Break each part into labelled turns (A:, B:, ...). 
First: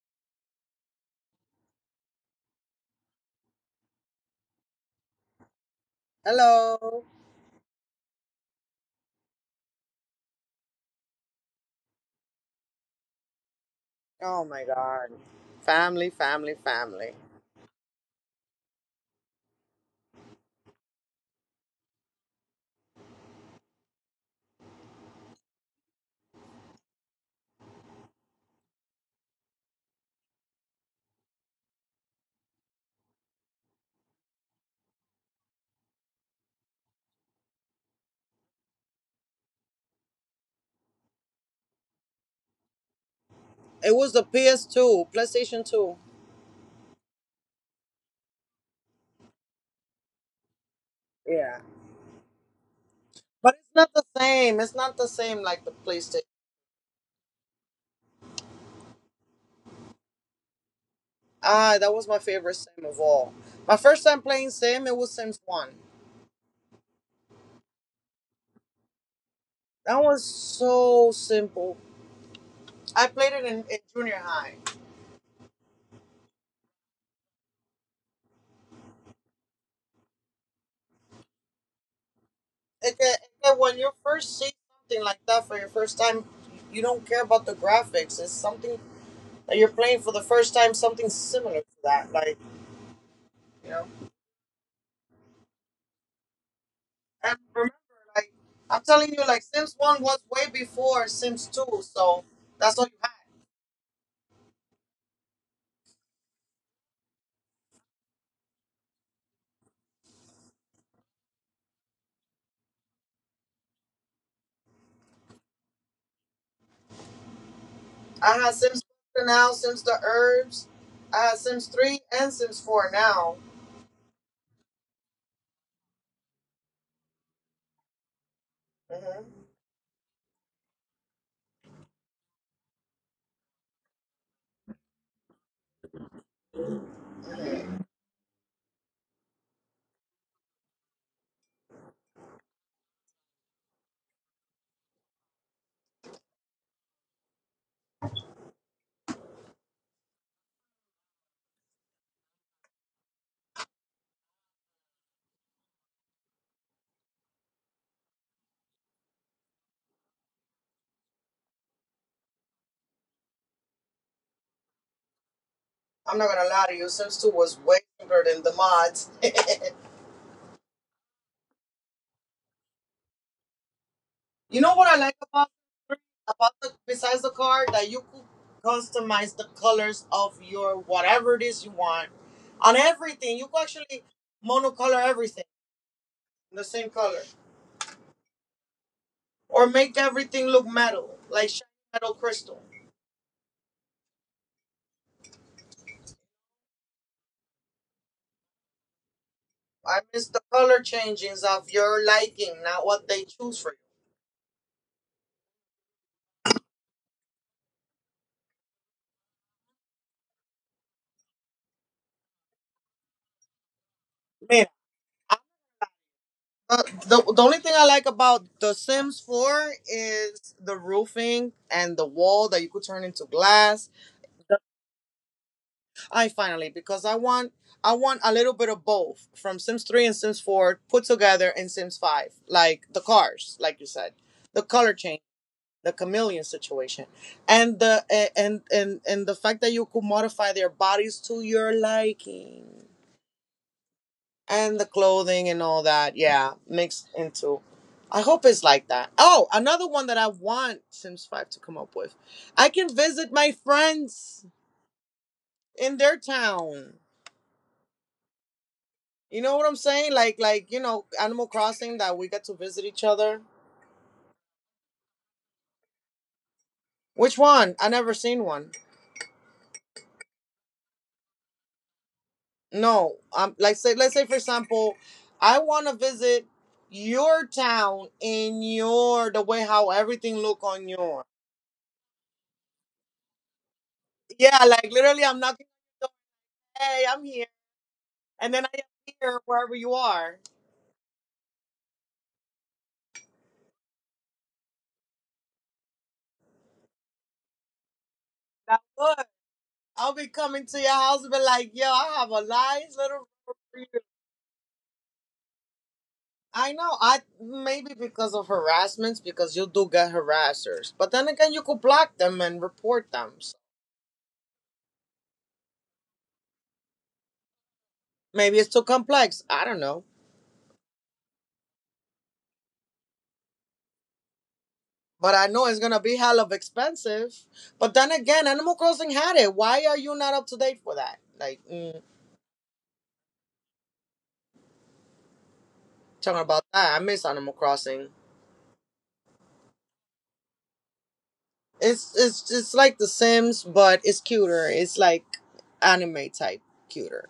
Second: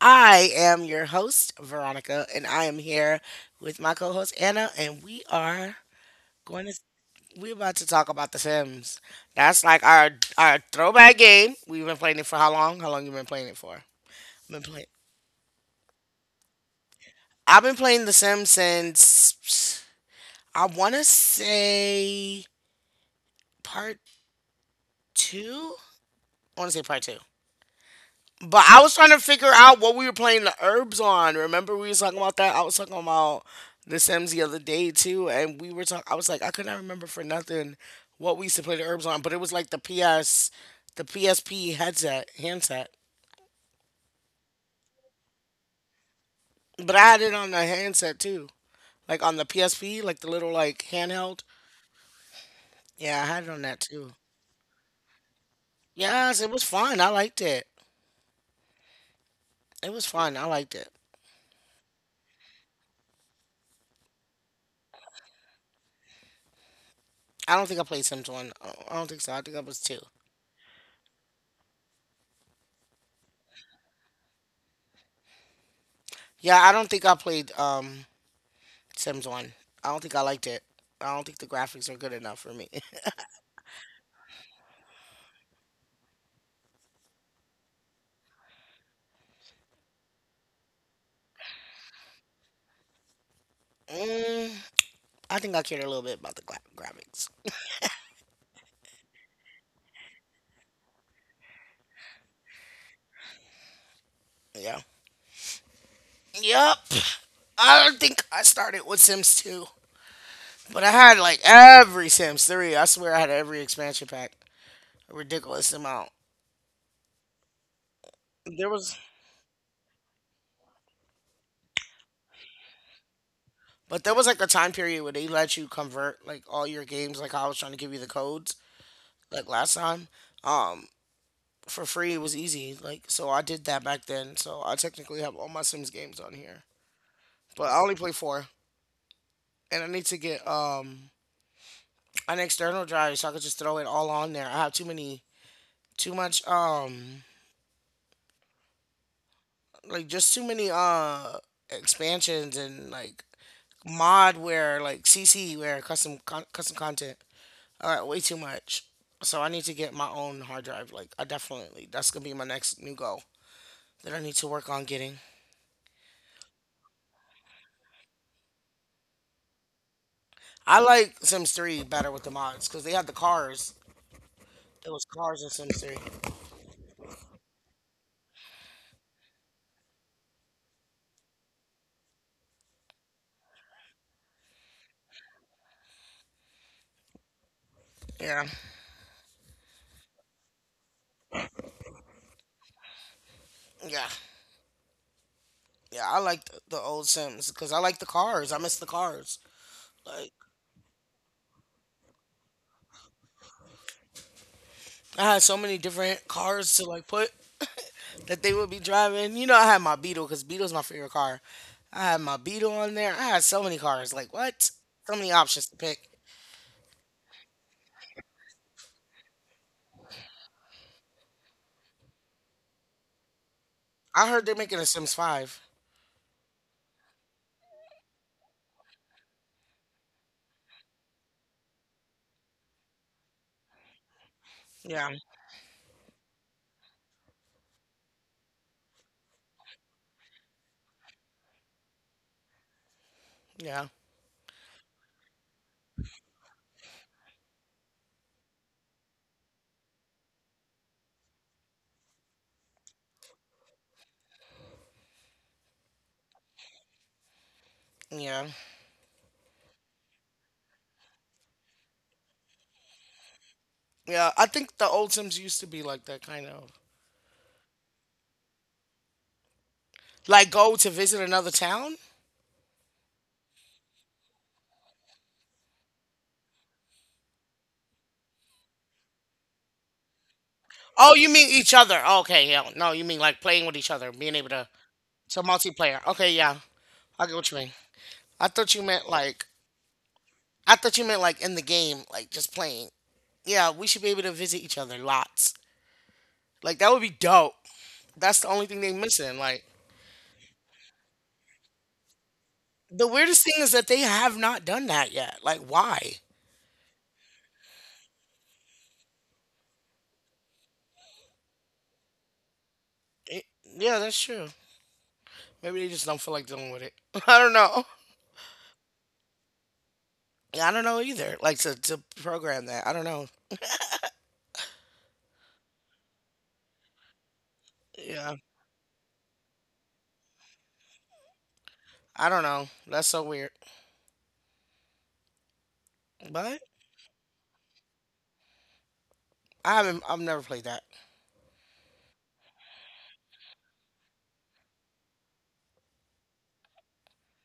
A: I am your host, Veronica, and I am here with my co-host Anna, and we are going to
B: Hello.
A: we're about to talk about The Sims. That's like our throwback game. We've been playing it for how long? How long you been playing it for?
B: Oh
A: Been
B: my
A: playing.
B: god. Family.
A: I've been playing The Sims since I want to say part two. I want to say part two. But I was trying to figure out what we were playing the herbs on. Remember we was talking about that? I was talking about the Sims the other day too, and we were talking. I was like, I could not remember for nothing what we used to play the herbs on, but it was like the PS, the PSP headset handset.
B: It was the PS2, PlayStation 2.
A: But I had it on the handset too, like on the PSP, like the little like handheld.
B: Yeah.
A: Yeah, I had it on that
B: But it's
A: too.
B: not the same. It's not the same like the
A: Yes, it
B: PlayStation.
A: was fun. I liked it. It was fun. I liked it.
B: Ah, that was my favorite sim of all. My first time playing sim, it was Sims 1.
A: I don't think I played Sims one. I don't think so. I think I was two.
B: That was so simple. I played it in junior high.
A: Yeah, I don't think I played Sims One. I don't think I liked it. I don't think the graphics are good enough for me.
B: When you first see something like that for your first time, you don't care about the graphics. It's something that you're playing for the first time, something similar to that. Like, you know.
A: mm, I think I cared a little bit about the graphics.
B: And remember, like, I'm telling you, like Sims One was way before Sims Two, so that's all you had.
A: Yeah. Yep. I don't think I started with Sims 2, but I had like every Sims 3. I swear I had every expansion pack. A ridiculous amount.
B: I had
A: There
B: Sims
A: was,
B: Two now, Sims the Herbs, I had Sims Three and Sims Four now.
A: but there was like a time period where they let you convert like all your games, like I was trying to give you the codes,
B: Hmm.
A: like last time, um, for free. It was easy. Like, so I did that back then. So I technically have all my Sims games on here, but I only play four, and I need to get an external drive so I could just throw it all on there. I have too many, too much like just too many expansions and like modware, where like CC where custom content. All right, way too much. So I need to get my own hard drive. Like I definitely that's gonna be my next new goal that I need to work on getting.
B: I'm not gonna lie to you, Sims Two was way simpler than the mods.
A: I like Sims 3 better with the mods because they had the cars.
B: You know
A: It
B: what
A: was
B: I like
A: cars in
B: about
A: Sims 3.
B: Sims 3? About the besides the card that you could customize the colors of your whatever it is you want on everything. You could actually monocolor everything the same color,
A: Yeah,
B: or make everything look metal, like shiny metal crystal.
A: yeah. Yeah, I like the old Sims because I like the cars. I miss the cars.
B: I
A: Like
B: miss the color changings of your liking, not what they choose for you.
A: I had so many different cars to like put that they would be driving. You know, I had my Beetle because Beetle's my favorite car. I had my Beetle on there. I had so many cars. Like what?
B: Man,
A: So many
B: I-
A: options to pick.
B: the only thing I like about The Sims 4 is the roofing and the wall that you could turn into glass.
A: I heard they're making a Sims Five.
B: I finally, because I want a little bit of both from Sims 3 and Sims 4 put together in Sims 5, like the cars, like you said, the color
A: Yeah,
B: change, the chameleon situation, and the and the fact that you could modify their bodies to your liking
A: yeah,
B: and the clothing and all that, yeah, mixed into. I hope it's like that. Oh, another one that I want Sims 5 to come up with, I can visit my friends in their town.
A: yeah,
B: You know what I'm saying? Like you know, Animal Crossing, that we get to visit each other.
A: yeah. I think the old Sims used to be like that kind of
B: Which one? I never seen one.
A: like go to visit another town.
B: No, like say, let's say for example, I want to visit your town in your the way how everything look on
A: Oh, you
B: your.
A: mean each other? Okay, yeah. No, you mean like playing with each other, being able
B: Yeah, like literally,
A: to
B: I'm knocking
A: multiplayer.
B: on your door.
A: Okay, yeah.
B: Hey,
A: I get
B: I'm
A: what you
B: here,
A: mean. I
B: and
A: thought you
B: then I
A: meant
B: am
A: like
B: here wherever you are.
A: I thought you meant like in the game, like just playing. Yeah, we should be able to visit each other lots. Like that would be dope. That's the only thing they
B: That's
A: missing.
B: good.
A: Like
B: I'll be coming to your house and be like, yo, I have a
A: the
B: nice little
A: weirdest thing
B: room
A: is that
B: for
A: they
B: you.
A: have not done that yet. Like why?
B: I know. I maybe because of harassments, because you do get harassers. But then again, you could block them and report
A: It,
B: them. So
A: yeah, that's true. Maybe they just don't feel like dealing with it. I don't know.
B: maybe it's too complex. I don't know.
A: Yeah, I don't know either. Like to program that. I don't know.
B: But I know it's gonna be hell of expensive. But then
A: Yeah,
B: again, Animal Crossing had it. Why are you not up to date for that? Like,
A: I don't know. That's so weird.
B: talking
A: But
B: about that, I miss Animal Crossing.
A: I haven't. I've never played that.
B: It's like The Sims, but it's cuter. It's like anime type cuter.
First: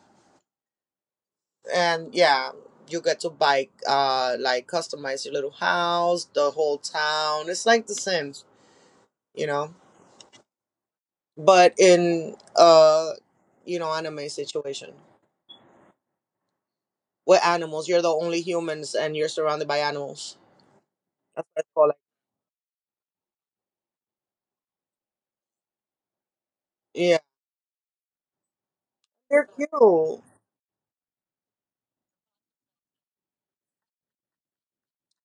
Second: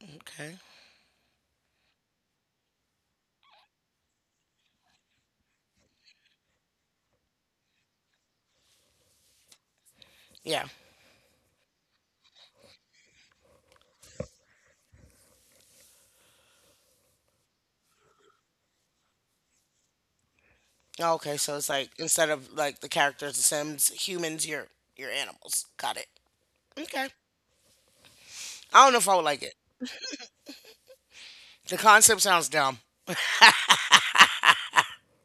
A: Okay.
B: And yeah, you get to bike, like customize your little house, the whole town. It's like The Sims, you know.
A: Yeah.
B: But in you know, anime situation with animals, you're the only humans, and you're surrounded by animals.
A: Oh, okay,
B: That's what
A: so
B: it's
A: it's
B: called.
A: like
B: Like,
A: instead of like the characters, the Sims, humans, you're animals. Got it. Okay.
B: yeah,
A: I don't know if I would like
B: they're
A: it.
B: cute.
A: The concept sounds dumb.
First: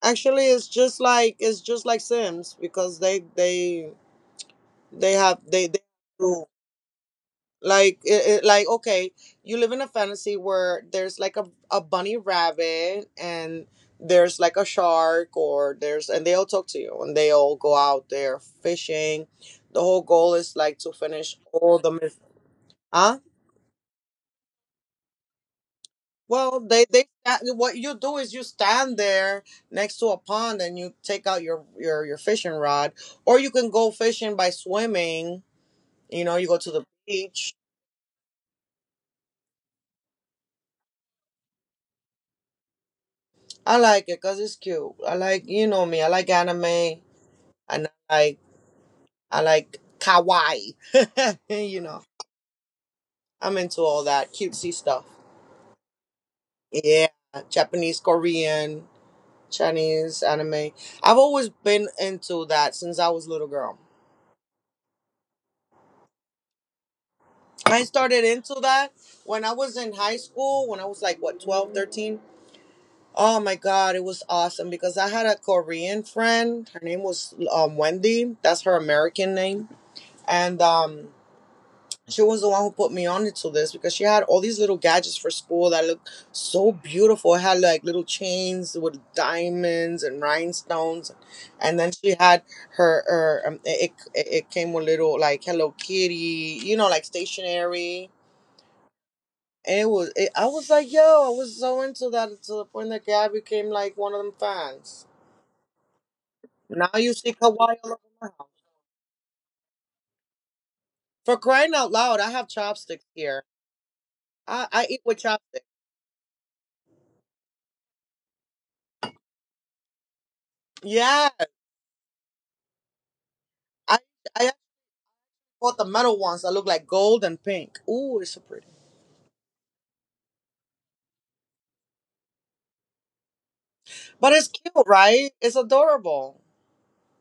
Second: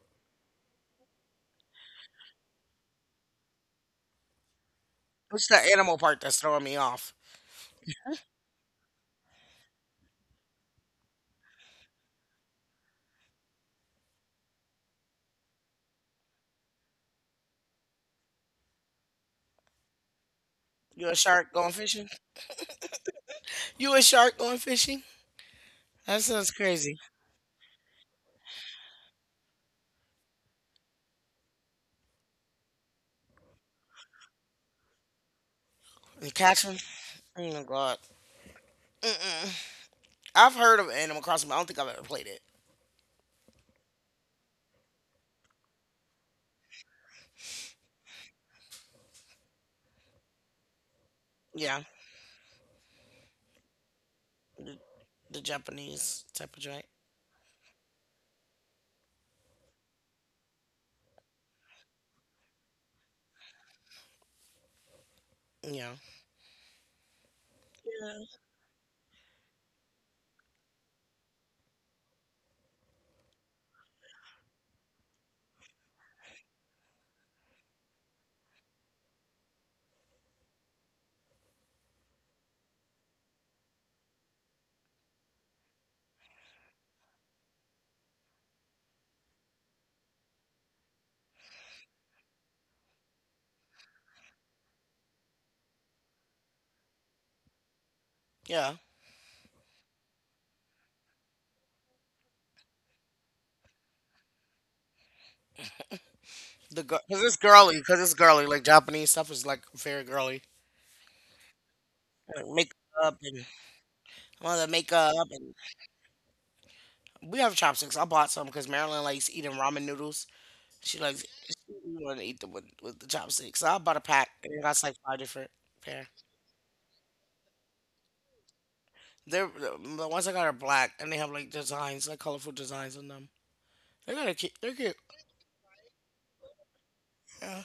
B: Actually, it's just like Sims because they have
A: It's the
B: they
A: animal part that's
B: do
A: throwing me off.
B: like, it, like, okay, you live in a fantasy where there's like a bunny rabbit and there's like a shark, or there's and they all talk to you and they all go out there fishing. The whole goal is like to
A: You a
B: finish
A: shark going
B: all the
A: fishing?
B: mystery.
A: You a shark going fishing? That sounds
B: Well,
A: crazy.
B: what you do is you stand there next to a pond and you take out your fishing rod, or you can go fishing by swimming. You
A: You
B: know, you go
A: catch
B: to
A: 'em?
B: the
A: Oh
B: beach.
A: my god. Mm-mm. I've heard of Animal Crossing, but I don't think I've ever played it.
B: I like it because it's cute. I like, you know me, I like anime and I like kawaii.
A: Yeah,
B: You know, I'm into all that cutesy
A: the,
B: stuff.
A: the Japanese type of joint.
B: Yeah, Japanese, Korean, Chinese anime. I've always been into that since I was a little girl.
A: Yeah.
B: I
A: Yeah.
B: started into that when I was in high school, when I was like, what, 12, 13? Oh my God, it was awesome because I had a Korean friend. Her name was Wendy. That's her American name. And she was the one who put me on into this because she had all these little gadgets for school that looked so beautiful. It had like little chains with diamonds and rhinestones. And then she had her it, it, it came with little, like, Hello Kitty, you know, like stationery.
A: Yeah.
B: It was. It, I was like, yo, I was so into that to the point that Gabby became like one of them fans.
A: The
B: Now you
A: because
B: see
A: it's girly,
B: Kawhi all
A: because
B: over
A: it's
B: my
A: girly.
B: house.
A: Like Japanese stuff is like very girly.
B: For crying out loud, I have chopsticks
A: Makeup and
B: here.
A: one of the
B: I eat
A: makeup
B: with
A: and
B: chopsticks.
A: we have chopsticks. I bought some because Marilyn likes eating ramen noodles. She likes
B: Yeah,
A: she want to eat them with the chopsticks. So I bought
B: I
A: a pack
B: I
A: and it
B: actually
A: got like five different
B: bought the
A: pair.
B: metal ones that look like gold and pink. Ooh, it's so pretty.
A: They're the ones I got are black and they have like designs, like colorful designs on them. They're kind of cute. They're
B: But
A: cute.
B: it's cute, right? It's adorable.
A: Yeah.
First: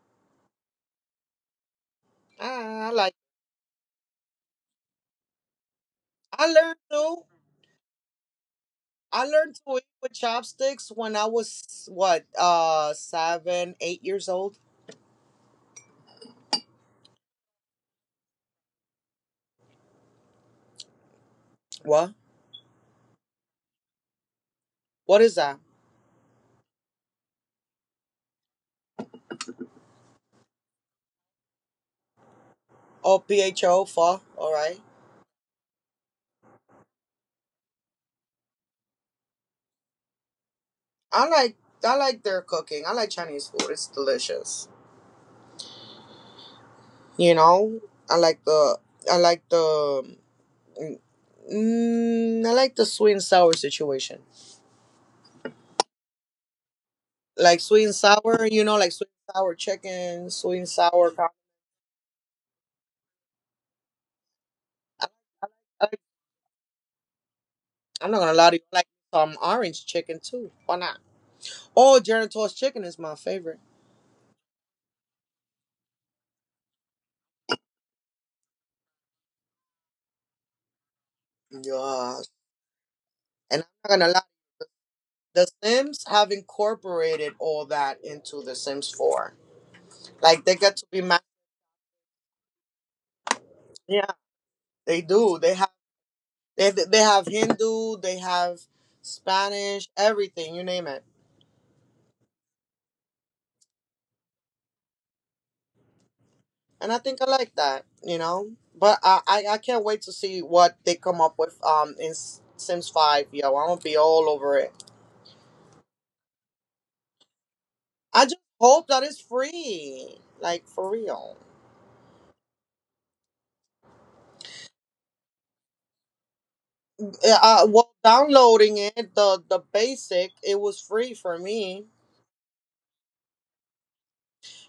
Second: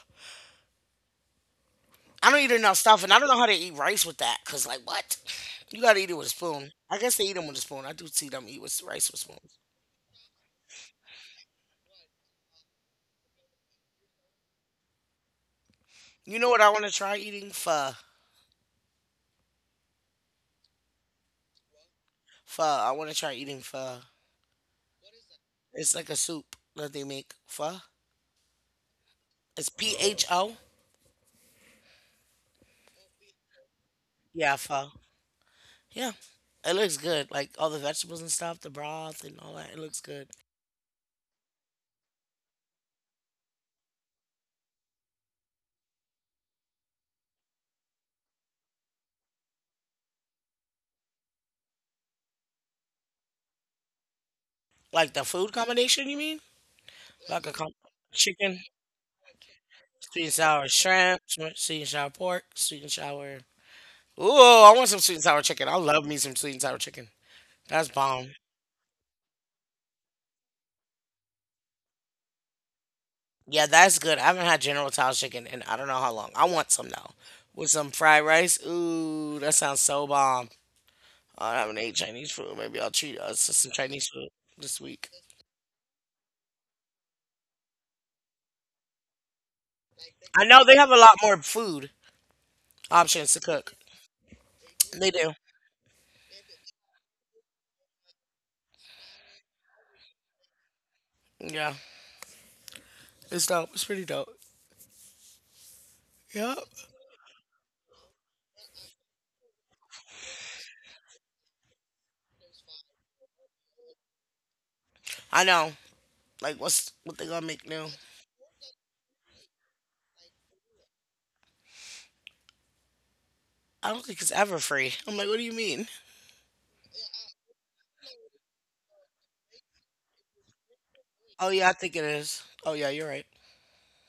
A: I don't eat
B: Ah,
A: enough
B: I like.
A: stuff and I don't know how to eat rice with that because like what? You gotta eat it
B: I
A: with a
B: learned
A: spoon.
B: to.
A: I guess they eat them with a spoon. I do see them eat with
B: I
A: rice with
B: learned to eat
A: spoons.
B: with chopsticks when I was what, seven, 8 years old.
A: You know what I want to try eating? Pho.
B: What?
A: Pho. I want to try eating pho.
B: What is that?
A: It's like a soup that they make. Pho. It's pho.
B: Oh, PHO, pho. All right.
A: Yeah, pho. Yeah. It looks good. Like all the vegetables and stuff, the broth and all that. It looks good.
B: I like I like their cooking. I like Chinese food. It's delicious. You know, I like the I like the I like the sweet and sour situation.
A: Like the food combination, you mean?
B: Like
A: Like
B: sweet and sour, you know, like
A: chicken,
B: sweet and sour chicken,
A: sweet
B: sweet
A: and
B: and
A: sour
B: sour. Co-
A: shrimp, sweet and sour pork, sweet and sour. Ooh,
B: I,
A: I want some sweet and sour
B: I,
A: chicken. I love me some sweet and sour chicken.
B: I'm not gonna
A: That's
B: lie to you.
A: bomb.
B: I like some orange chicken too. Why not? Oh, Geritol's chicken is my favorite.
A: Yeah, that's good. I haven't had General Tso's chicken in I don't know how long. I want some now. With some fried rice. Ooh, that sounds so bomb. I haven't
B: Yes.
A: ate Chinese food. Maybe I'll
B: And
A: treat
B: I'm not
A: us to
B: gonna
A: some
B: lie,
A: Chinese food this
B: The
A: week.
B: Sims have incorporated all that into The Sims 4. Like they get to
A: I
B: be
A: know
B: matched.
A: they have a lot more food options to
B: Yeah,
A: cook.
B: they do. They
A: They
B: have
A: do.
B: Hindu, they have Spanish, everything you name it.
A: Yeah, it's dope. It's pretty dope.
B: And I
A: Yep.
B: think I like that, you know. But I can't wait to see what they come up with in Sims Five, yo. I'm gonna be all over it.
A: I know. Like, what's what they gonna
B: I
A: make
B: just
A: new?
B: hope that it's free, like for real.
A: I don't think it's ever free. I'm like, what do you mean?
B: Well, downloading it, the basic, it was free for me.
A: Oh yeah, I think it is. Oh yeah, you're right.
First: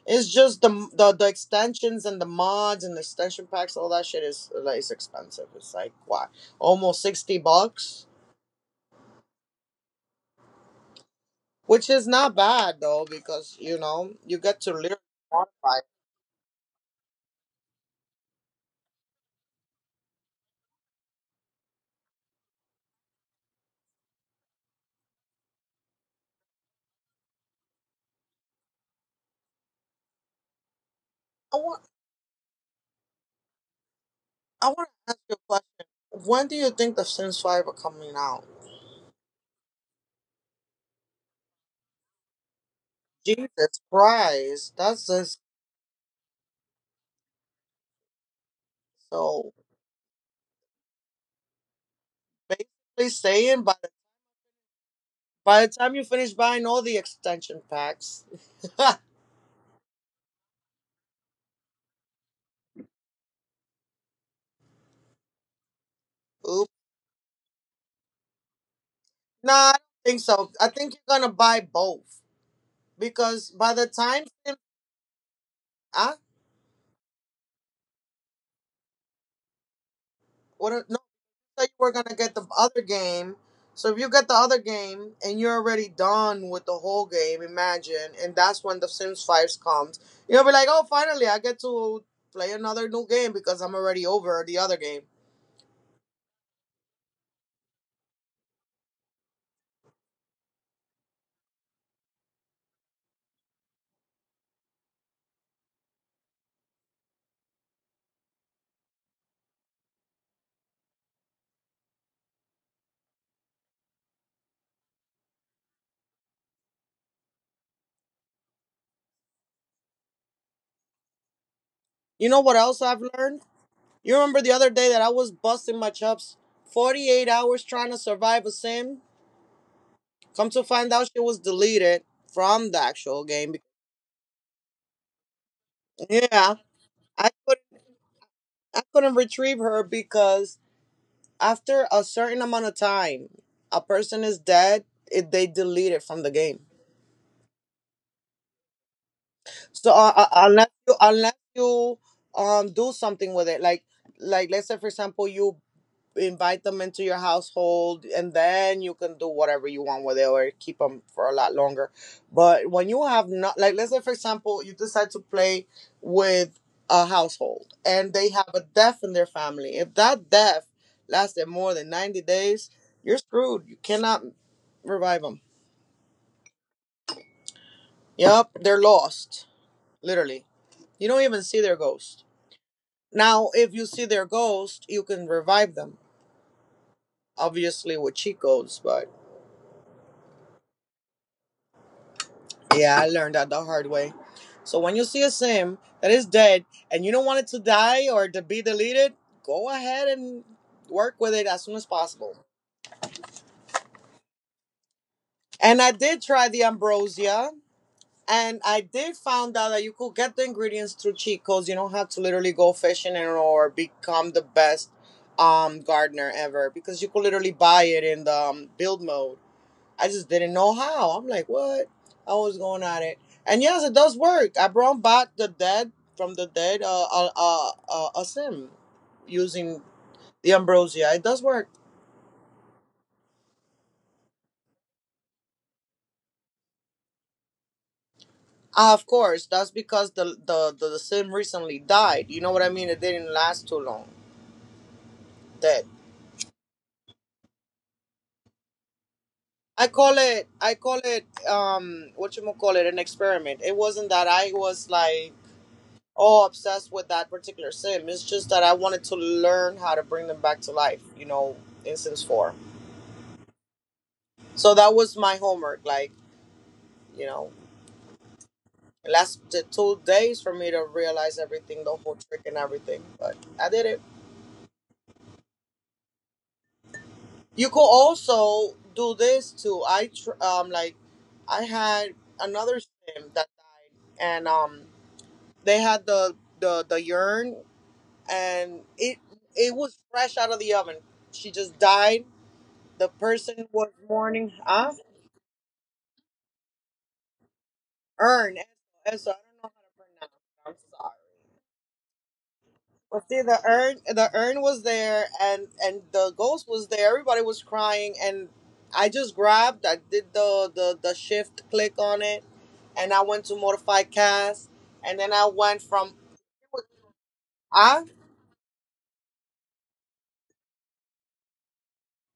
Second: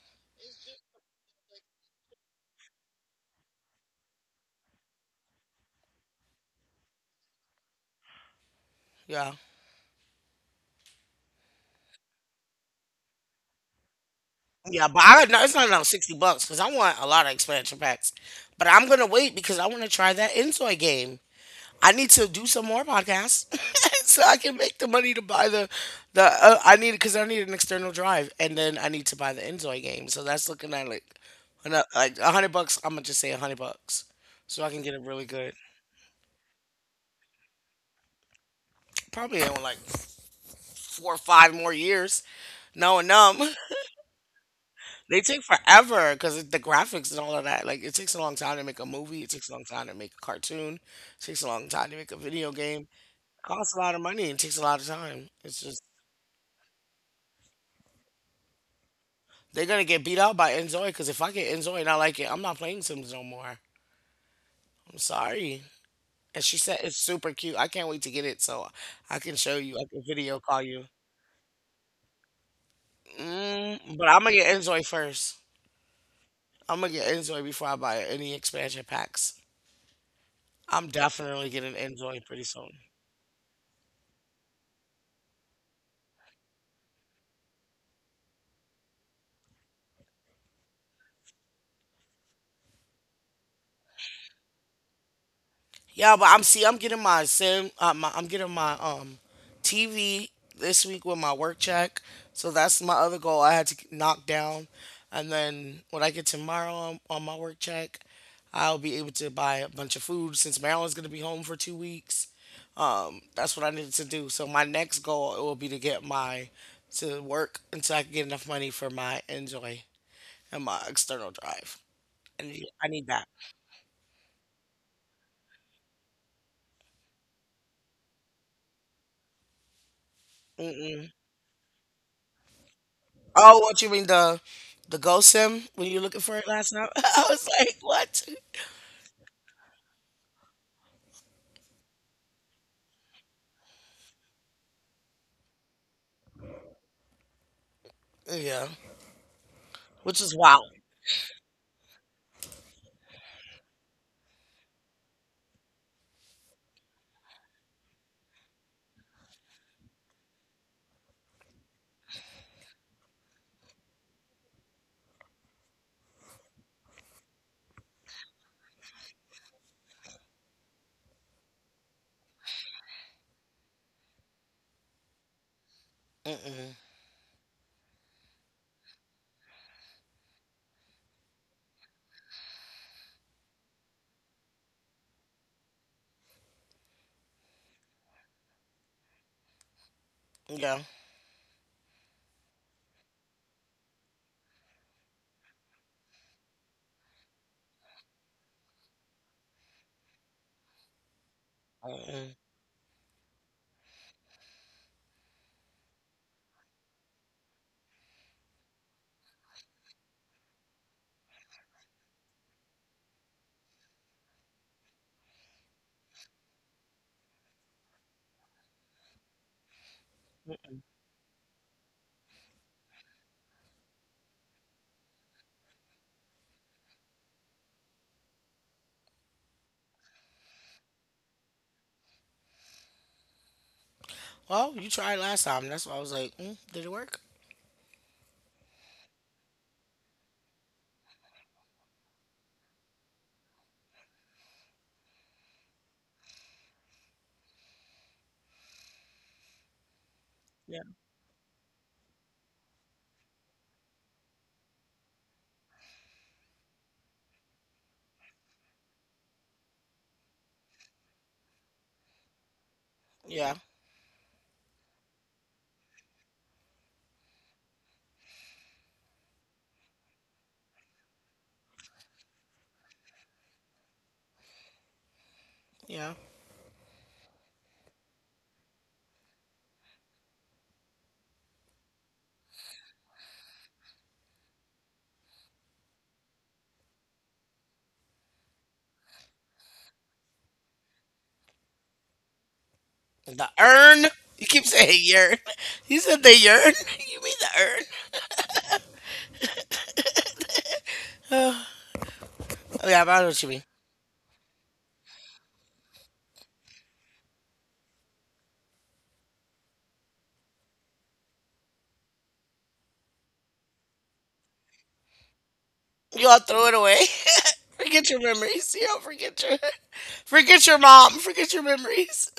B: It's just the extensions and the mods and the extension packs, all that shit is like it's expensive. It's like what, almost $60,
A: Yeah,
B: which is not bad though because you know you get to
A: yeah,
B: literally
A: but I no, it's not
B: modify.
A: about $60 because I want a lot of expansion packs. But I'm gonna wait because I want to try that Insoy game. I need to do some more podcasts so I can make the money to buy the the. I need because I need an external drive, and then I need to buy the Enjoy game. So that's looking at like,
B: I want
A: like $100. I'm gonna just say $100, so
B: I
A: I can
B: want
A: get it
B: to ask
A: really
B: you a
A: good.
B: question. When do you think the Sims Five are coming out?
A: Probably in like four or five more years. No, and numb.
B: Jesus Christ, that's
A: They
B: just
A: take forever because the graphics and all of that. Like it takes a long time to make a movie. It
B: so
A: takes a long time to make a cartoon. It takes a long time to make a video game.
B: basically saying
A: Costs a lot of money. It takes a lot of time. It's
B: by the
A: just
B: time you finish buying all the extension packs,
A: they're gonna get beat out by Enzoy because if I get Enzoy and I like it, I'm not playing Sims no more. I'm sorry. And she
B: oop,
A: said it's super cute. I can't wait to get it so I can
B: nah,
A: show
B: I
A: you.
B: don't
A: I can
B: think
A: video
B: so.
A: call
B: I
A: you.
B: think you're gonna buy both, because by the
A: Mm, but I'm
B: time,
A: gonna get Enzoy first.
B: ah,
A: I'm gonna get Enzoy before I buy any expansion packs. I'm
B: no,
A: definitely
B: you
A: getting
B: were gonna
A: Enzoy
B: get
A: pretty
B: the
A: soon.
B: other game. So if you get the other game and you're already done with the whole game, imagine, and that's when the Sims Five comes. You'll be like, oh, finally, I get to play another new game because I'm already over the other game.
A: Yeah, but I'm see, I'm getting my TV this week with my work check. So that's my other goal I had to knock down, and then when I get tomorrow on my work check, I'll be able to buy a bunch of food since Marilyn's gonna be home for 2 weeks. That's what I needed to do. So my next goal it will be to get my to work until I can get enough money for my enjoy and my external drive.
B: You know what
A: I
B: else
A: need
B: I've learned? You remember the other day that I was busting my chops, 48 hours trying to survive a sim. Come to find
A: that.
B: out, she was deleted from the actual
A: Oh,
B: game.
A: what you mean the ghost sim when you were looking for it
B: Yeah,
A: last night? I
B: I
A: was like,
B: couldn't.
A: what?
B: I couldn't retrieve her because after a certain amount of time, a person is dead. It, they delete it from the game.
A: Yeah,
B: So
A: which is wild.
B: unless you do something with it, like let's say for example you invite them into your household and then you can do whatever you want with it or keep them for a lot longer. But when you have not, like, let's say for example you decide to play with a household and they have a deaf in their family, if that deaf lasted more than 90 days, you're screwed. You cannot revive them.
A: Mm-mm.
B: Yep, they're lost, literally. You don't even see their ghost. Now, if you see their ghost, you can revive them, obviously with cheat codes, but
A: Yeah.
B: yeah, I learned that the hard way. So when you see a sim that is dead and you don't want it to die or to be deleted, go ahead and work with it as soon as
A: Mm-mm.
B: possible. And I did try the ambrosia, and I did found out that you could get the ingredients through cheat codes. You don't have to literally go fishing and or become the best gardener ever because you could literally buy it in the build mode. I just didn't know how. I'm like, what? I was going at it, and yes, it does work. I brought back the dead from the dead. A sim using the ambrosia. It does work.
A: Well, you tried last time. That's why I was like, mm, did it work?
B: Ah, of course, that's because the sim recently died. You know what I mean? It didn't last too long. Dead.
A: Yeah.
B: I call it. What you call it? An experiment. It wasn't that I was like all obsessed with that particular sim. It's just that I wanted to learn how to bring them back to life, you know, in Sims 4.
A: Yeah.
B: So that was my homework. Like, you know, it lasted 2 days for me to realize everything, the whole trick and everything. But I did it.
A: Yeah.
B: You could also do this too. I had another sim that died, and they had the urn, and it was fresh out of the oven. She just died. The
A: The
B: person was
A: urn. You
B: mourning,
A: keep
B: huh?
A: saying yearn. You said the yearn. You mean the urn?
B: Urn. So I don't know how to pronounce it. I'm sorry.
A: Oh, yeah, but I know
B: But
A: what
B: see,
A: you mean.
B: the urn was there, and the ghost was there. Everybody was crying, and I just grabbed. I did the shift click on it, and I went to modify cast, and then I went from,
A: You all throw it away.
B: huh?
A: Forget your memories. You all forget your forget your mom. Forget your memories.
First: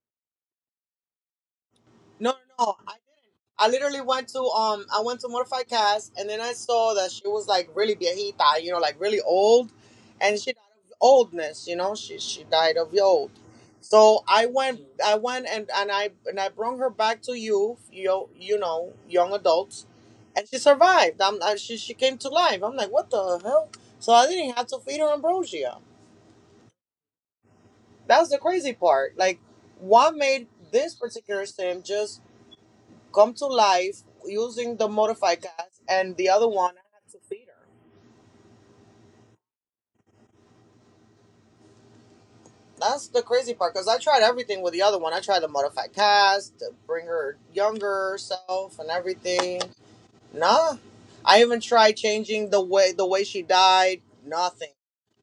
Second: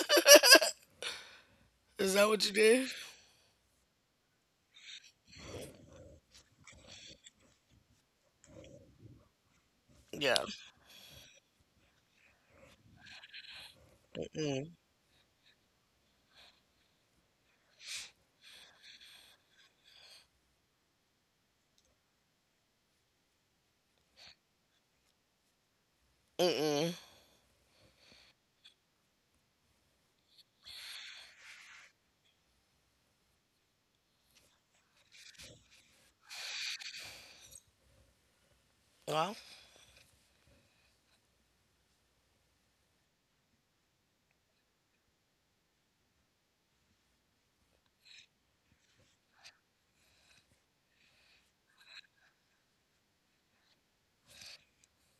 A: Is that
B: No,
A: what you
B: no, no,
A: did?
B: I didn't. I literally went to I went to modify cast, and then I saw that she was like really viejita, you know, like really old, and
A: Yeah.
B: she died of oldness, you know, she died of old. So
A: Mm.
B: and I brought her back to young adults, and she survived. She came to life. I'm like, what the hell? So I didn't have to feed her ambrosia.
A: Mm-mm.
B: That's the crazy part. Like, what made this particular sim just come to life using the modify cast, and the other one I had to feed her.
A: Well,
B: That's the crazy part because I tried everything with the other one. I tried the modify cast to bring her younger self and everything. Nah, I even tried changing the way she died. Nothing.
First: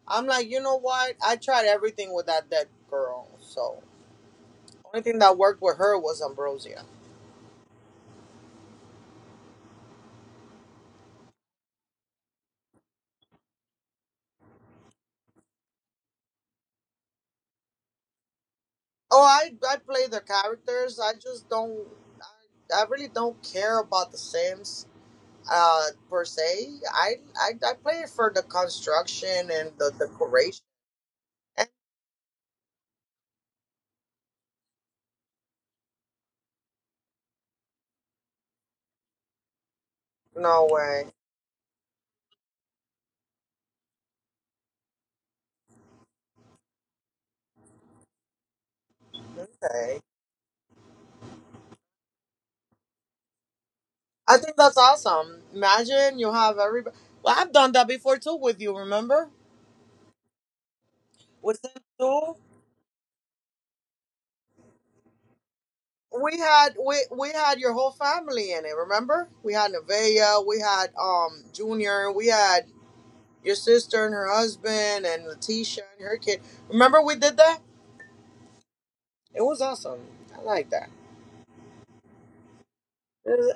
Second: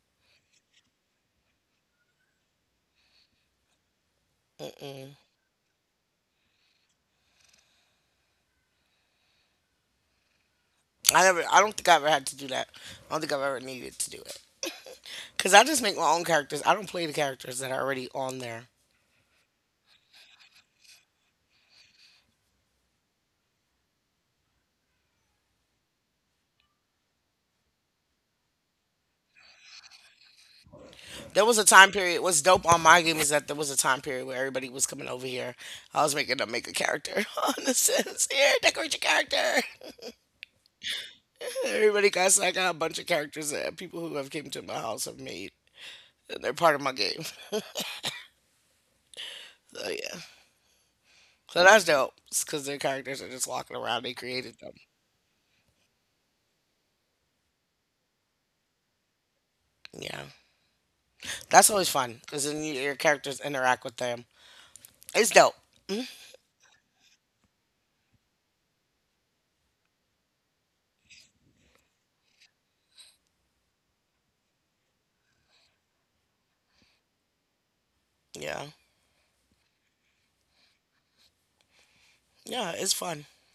B: I'm like, you know what? I tried everything with that dead girl. So only
A: Mm-mm.
B: thing that worked with her was ambrosia.
A: I never. I don't think I ever had to do that. I don't think I've ever needed to do it. Cause I just make my own characters. I don't play the characters that are already on there.
B: Oh, I play the characters. I just don't. I really don't care about the Sims uh per se. I play it for the construction and the decoration.
A: There was a
B: Eh,
A: time period. What's dope on my game is that there was a time period where everybody was coming over here. I was making them make a character on the Sims. Here, decorate your character.
B: no way.
A: Everybody got. So I got a bunch of characters that people who have came to my house have made. And they're part of my game. So
B: Okay,
A: yeah. So that's dope. Because their characters are just walking around. They
B: I think
A: created them.
B: that's awesome. Imagine you have everybody. Well, I've done that before too with you, remember,
A: Yeah,
B: with
A: that's
B: them
A: always fun
B: too.
A: because then your characters interact with them. It's dope.
B: We had, we had your whole family in it. Remember, we had Nevaeh, we had Junior, we had your sister and her husband, and Letitia and her kid. Remember, we did that.
A: Yeah.
B: It was awesome. I like that.
A: Yeah, it's fun.
B: And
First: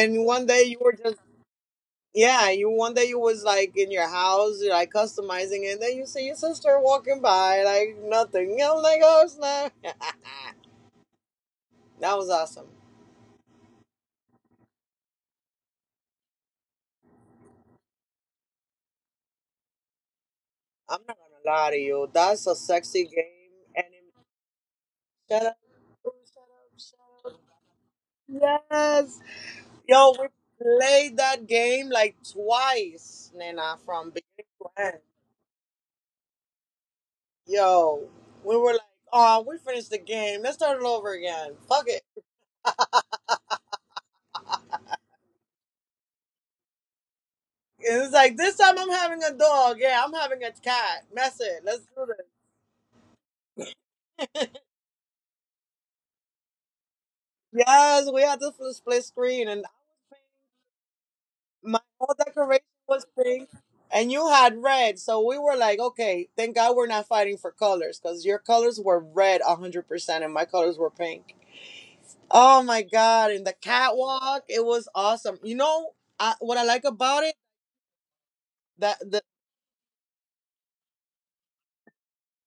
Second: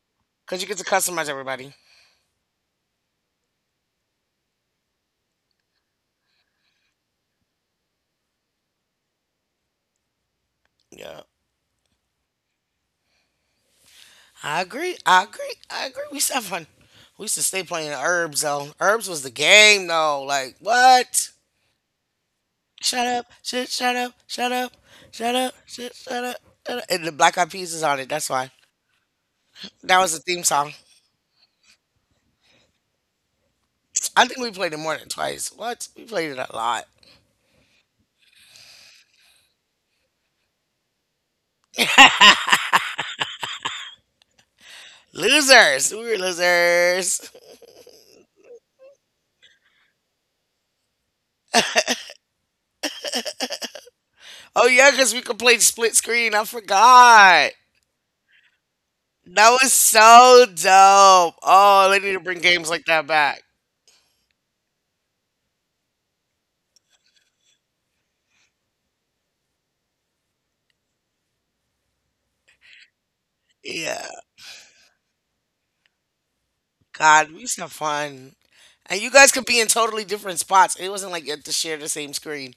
B: one
A: Because
B: day
A: you
B: you
A: get to
B: were just.
A: customize everybody.
B: Yeah, you one day you was like in your house, you're like customizing it, and then you see your sister walking by like nothing. I'm like, oh snap! That
A: Yeah.
B: was awesome.
A: I agree. I agree. I agree. We used to have fun. We used to stay playing Herbs, though. Herbs was the game, though. Like,
B: I'm not
A: what?
B: gonna lie to you, that's a sexy
A: Shut up.
B: game.
A: Shit,
B: And
A: shut up.
B: it-
A: Shut up. Shut
B: shut
A: up.
B: up.
A: Shit,
B: Ooh,
A: shut up.
B: shut
A: Shut up. And the
B: up, shut
A: Black Eyed Peas is on it. That's why.
B: up. Yes,
A: That was
B: yo,
A: the
B: we
A: theme song.
B: played that game like twice, Nena, from
A: I think we
B: beginning
A: played it
B: to
A: more
B: end.
A: than twice. What? We played it a lot.
B: Yo, we were like, oh, we finished the game. Let's start it over again. Fuck it.
A: Losers. We were losers.
B: And it's like, this time I'm having a dog. Yeah, I'm having a cat. That's it. Let's do this.
A: Oh, yeah, because we could play split screen. I forgot.
B: Yes, we had this little split
A: That
B: screen,
A: was
B: and
A: so dope. Oh,
B: my
A: they need to
B: whole
A: bring games
B: decoration
A: like that
B: was
A: back.
B: pink, and you had red. So we were like, okay, thank God we're not fighting for colors, because your colors were red 100%, and my colors were pink. Oh my God! And the
A: Yeah.
B: catwalk, it was awesome. You know, I, what I like
A: God,
B: about
A: we
B: it?
A: used to have fun. And
B: That
A: you guys
B: the,
A: could be in totally different spots. It wasn't like you had to share the same screen.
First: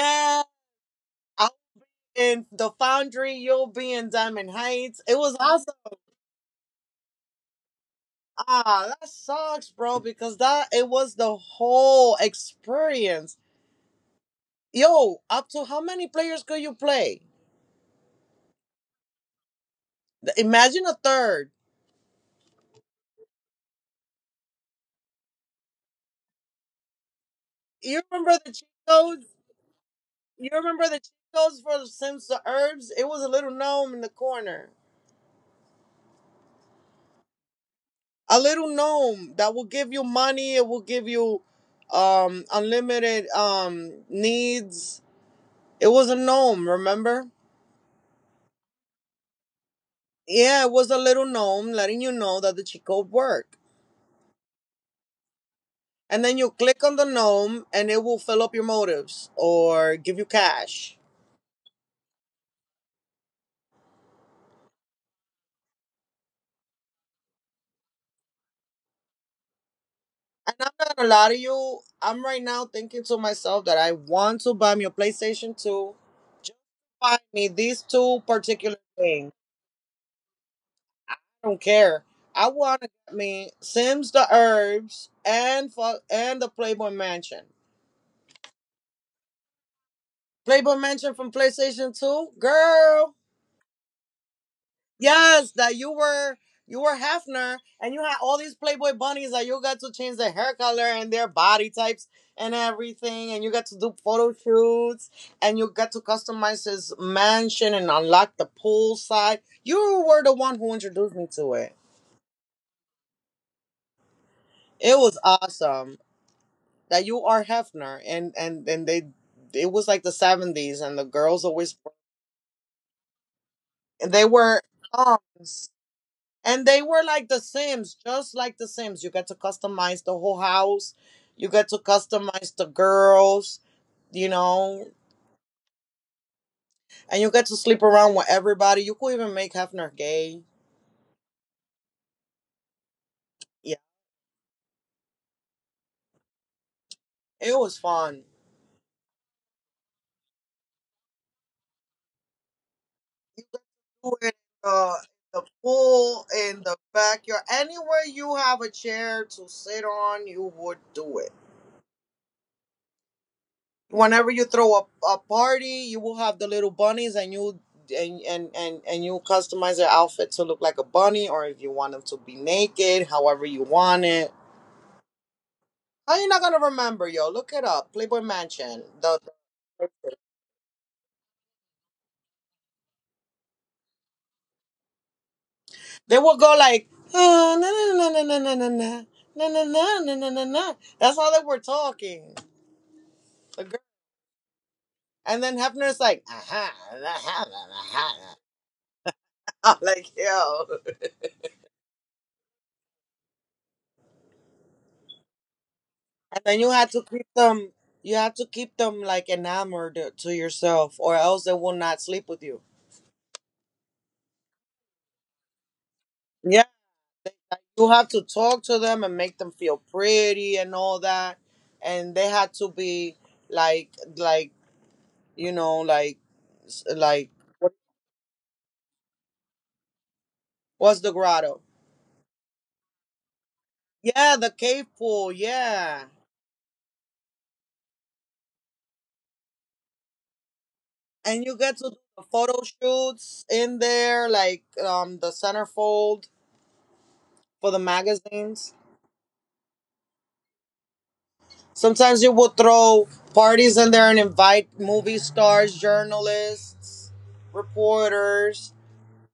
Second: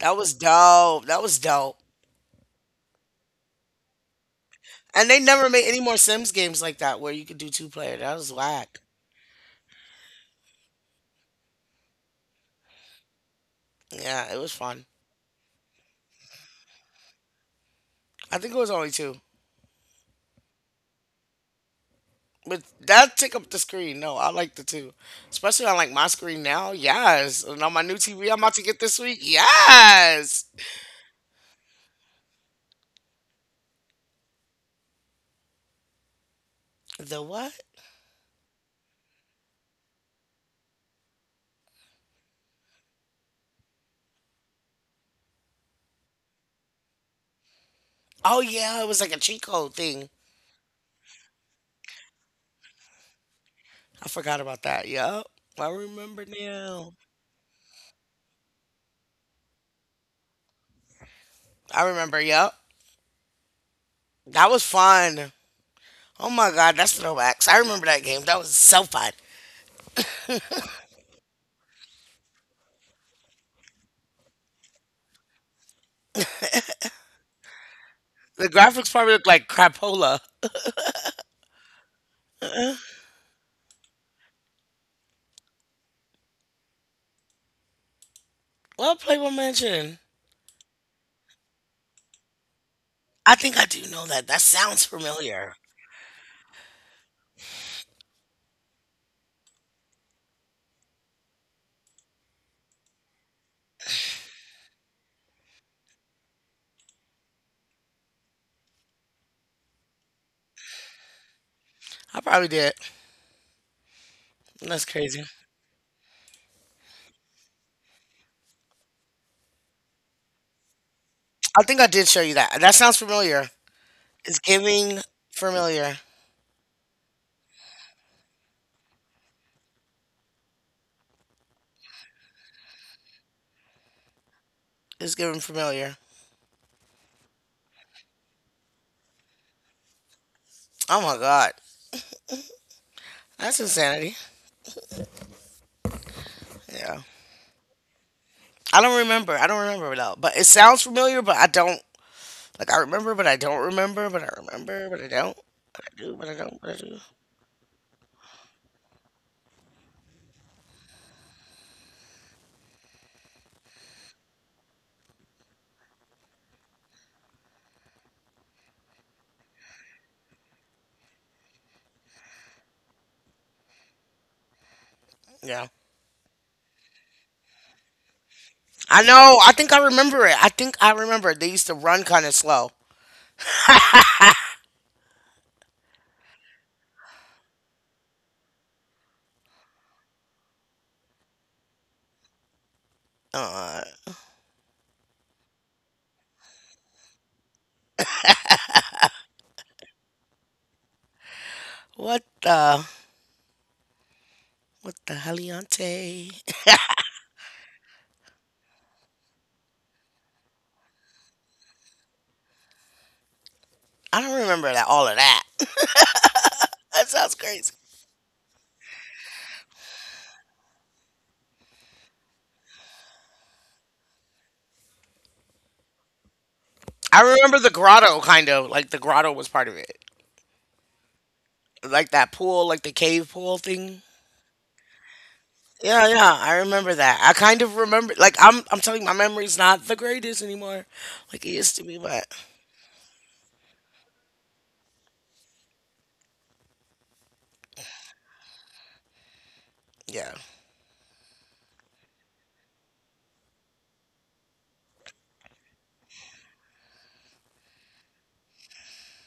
A: That was dope. That was
B: I,
A: dope.
B: in the foundry, you'll be in Diamond Heights.
A: And
B: It
A: they
B: was
A: never made
B: awesome.
A: any more Sims games like that where you could do two player. That was whack.
B: Ah, that sucks, bro, because that it was the whole experience.
A: Yeah, it was fun.
B: Yo, up to how many players could you play?
A: I think it was only two.
B: Th- Imagine a third.
A: But that took up the screen. No, I like the two. Especially on like my screen now. Yes. And on my
B: You
A: new TV
B: remember
A: I'm
B: the
A: about
B: cheat
A: to get this
B: codes?
A: week.
B: You
A: Yes.
B: remember the cheat codes for the Sims the Herbs? It was a little gnome in the corner.
A: The what?
B: A little gnome that will give you money, it will give you unlimited needs. It was a gnome, remember?
A: Oh yeah, it was like a cheat code thing.
B: Yeah, it was a little gnome letting you know that the cheat code worked.
A: I forgot about that. Yep. I
B: And
A: remember
B: then you click on
A: now.
B: the gnome and it will fill up your motives or give you cash.
A: I remember, yep. That was fun. Oh my god, that's throwbacks. I remember that game. That was so fun.
B: And I'm not gonna lie to you, I'm right now thinking to myself that I want to buy me a PlayStation 2. Just buy me these two
A: The
B: particular
A: graphics probably
B: things.
A: look like crapola.
B: I don't care. I wanna get me Sims the Herbs and fu- and the Playboy Mansion.
A: Well, Playboy Mansion.
B: Playboy Mansion from PlayStation 2? Girl,
A: I think I do know that. That sounds
B: yes,
A: familiar.
B: that you were, you were Hefner and you had all these Playboy bunnies that you got to change their hair color and their body types and everything, and you got to do photo shoots and you got to customize his mansion and unlock the pool side. You were the one who introduced me to it.
A: I probably did. That's
B: It was
A: crazy.
B: awesome that you are Hefner and and they, it was like the 70s and the girls
A: I
B: always,
A: think I did show you that. That sounds familiar.
B: they
A: It's
B: were,
A: giving
B: clowns.
A: familiar.
B: And they were like The Sims, just like The Sims. You get to customize the whole house, you get to customize the girls, you know,
A: It's giving familiar.
B: and you get to sleep around with everybody. You could even make Hefner gay.
A: Oh my god. That's
B: Yeah,
A: insanity. Yeah.
B: it was fun.
A: I don't remember. I don't remember though. But it sounds familiar, but I don't. Like I remember, but
B: You
A: I
B: get to
A: don't remember.
B: do it,
A: But I
B: uh,
A: remember, but I
B: the
A: don't. But I
B: pool,
A: do. But I
B: in
A: don't.
B: the
A: But I do.
B: backyard, anywhere you have a chair to sit on, you would do it. Whenever you throw a party, you will have the little bunnies, and you customize their outfit to look like a bunny, or if you want them to be naked, however you want it.
A: Yeah.
B: How you not gonna remember? Yo, look it up, Playboy Mansion.
A: I
B: The,
A: know. I think I remember it. I think I remember it. They used to run kind of slow.
B: they will go like, "Ah, na na na na na na na na na na na na na na." That's how they were talking, the girl.
A: Uh,
B: And then Hefner's like, aha, aha, aha, aha. I'm like, yo.
A: what the? What the
B: And
A: heliante?
B: then you have to keep them. You have to keep them like enamored to yourself, or else they will not sleep with you.
A: I don't remember that. All of that.
B: Yeah,
A: That sounds crazy.
B: you have to talk to them and make them feel pretty and all that, and they had to be like, like, you know, like, s-
A: I
B: like,
A: remember the
B: what-
A: grotto, kind of like the grotto was part of it,
B: what's the grotto?
A: like that pool, like the cave pool thing.
B: Yeah, the cave pool.
A: Yeah,
B: Yeah,
A: yeah, I remember that. I kind of remember, like I'm telling you, my memory's not the greatest anymore,
B: and
A: like
B: you
A: it
B: get
A: used
B: to
A: to
B: do
A: be.
B: the
A: But
B: photo shoots in there, like the centerfold for the magazines.
A: yeah,
B: Sometimes you will throw parties in there and invite movie stars, journalists, reporters,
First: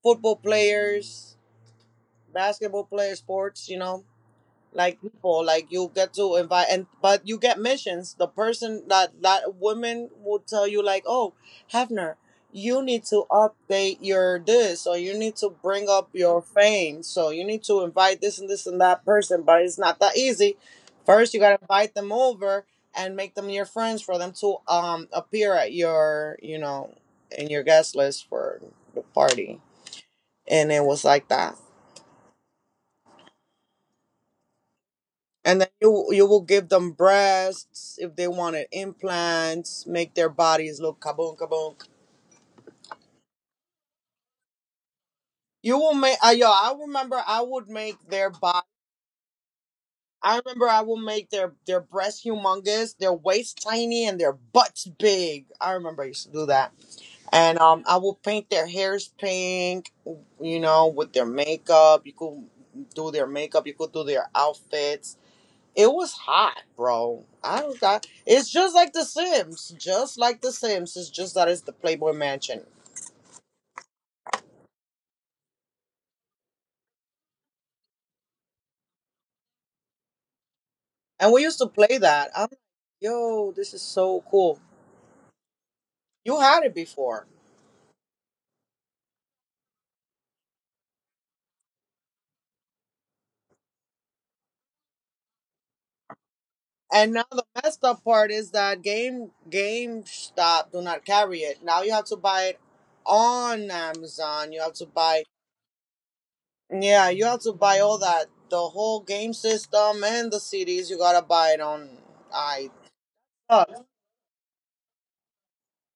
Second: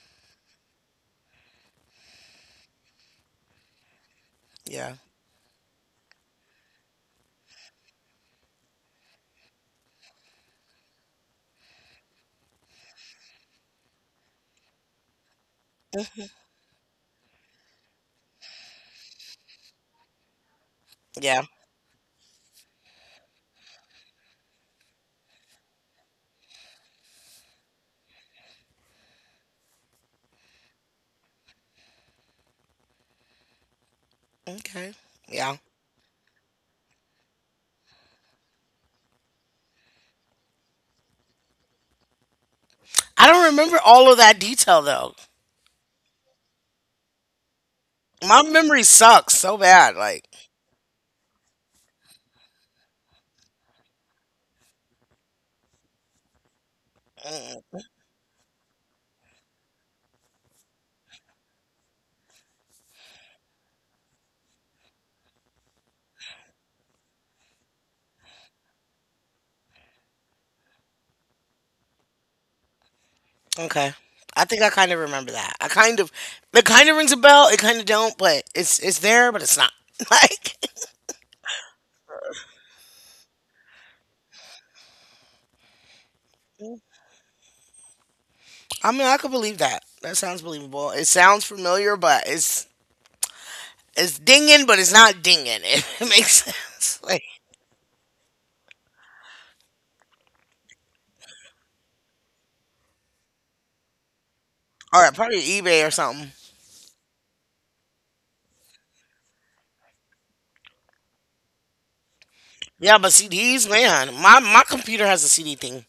B: football players, basketball players, sports, you know,
A: yeah,
B: like people like you get to invite. And but you get missions, the person, that women will tell you like, oh Hefner, you need to update your this, or you need to bring up your fame, so you need to invite this and this and that person, but it's not that easy. First you
A: yeah.
B: got to invite them over and make them your friends for them to appear at your, you know, in your guest list for the party, and it was like that.
A: Okay,
B: And
A: yeah.
B: then you will give them breasts if they wanted implants, make their bodies look kaboom kaboom.
A: I don't remember all of that detail though.
B: You will make yo, I remember I would make their
A: My
B: body.
A: memory sucks so bad. Like,
B: I remember I will make their breasts humongous, their waist tiny, and their butts big. I remember I used to do that. And
A: mm,
B: I will paint their hairs pink. You know, with their makeup, you could do their makeup. You could do their outfits. It was hot, bro. I don't got. It's just like The Sims. Just like The Sims. It's just that it's the Playboy Mansion.
A: okay, I think I kind of remember that. I kind of, it kind of rings a bell. It kind of don't, but it's there, but it's not. Like,
B: And we used to play that. I'm like, yo, this is so cool. You had it before.
A: I mean, I could believe that. That sounds believable. It sounds familiar, but it's dinging, but it's not dinging. If it makes sense.
B: And now
A: Like,
B: the messed up part is that GameStop do not carry it. Now you have to buy it on Amazon. You have to
A: all right,
B: buy.
A: probably eBay or something.
B: Yeah, you have to buy all that, the whole game system and the CDs. You gotta buy it on. I.
A: Yeah, but CDs, man. My computer has a CD thing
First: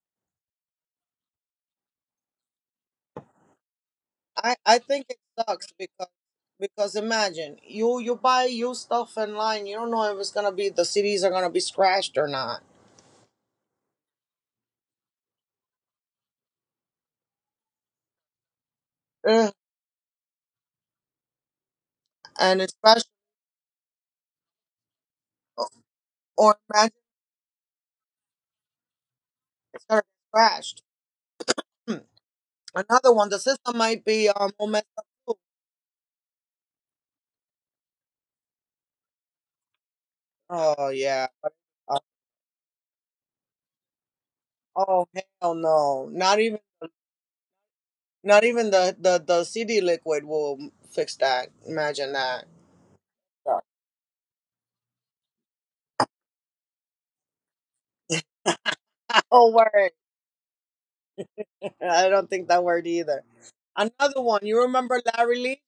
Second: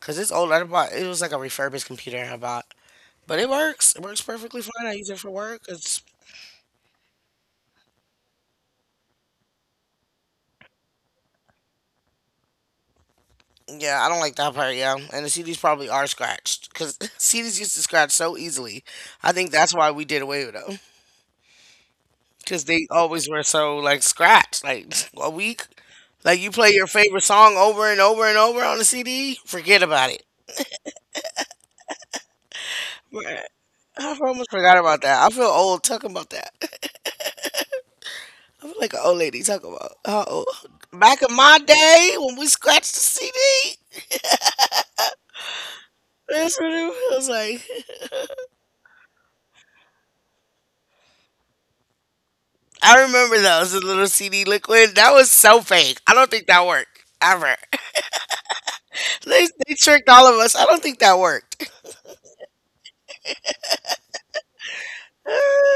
A: because it's old. I bought it was like a refurbished computer I bought, but it works. It works perfectly
B: I
A: fine. I
B: think
A: use it
B: it
A: for work.
B: sucks
A: It's
B: because imagine you, you buy used stuff online, you don't know if it's gonna be, the CDs are gonna be scratched or not.
A: Yeah, I don't like that part. Yeah, and the CDs probably are scratched because CDs used to scratch so easily. I think
B: Ugh.
A: that's why we did away with them because
B: And
A: they
B: especially,
A: always were so like scratched, like a week. Like you
B: or
A: play your
B: imagine
A: favorite song over and over and over on the CD, forget
B: it's gonna
A: about it.
B: be scratched. Hmm. Another one,
A: Right.
B: the system might
A: I
B: be
A: almost
B: all
A: forgot
B: messed
A: about
B: up
A: that. I feel
B: too.
A: old talking about that. I feel like an old lady talking about how old.
B: Oh
A: Back in
B: yeah,
A: my
B: uh,
A: day when we scratched the CD,
B: oh hell no! Not
A: that's
B: even,
A: what it was like.
B: not even the CD liquid will fix that. Imagine that.
A: I remember those, the little CD liquid. That was so fake. I don't think that worked ever.
B: Oh
A: They
B: word,
A: tricked all of us. I don't think that worked.
B: I don't think that word either. Another one, you remember Larry Lee?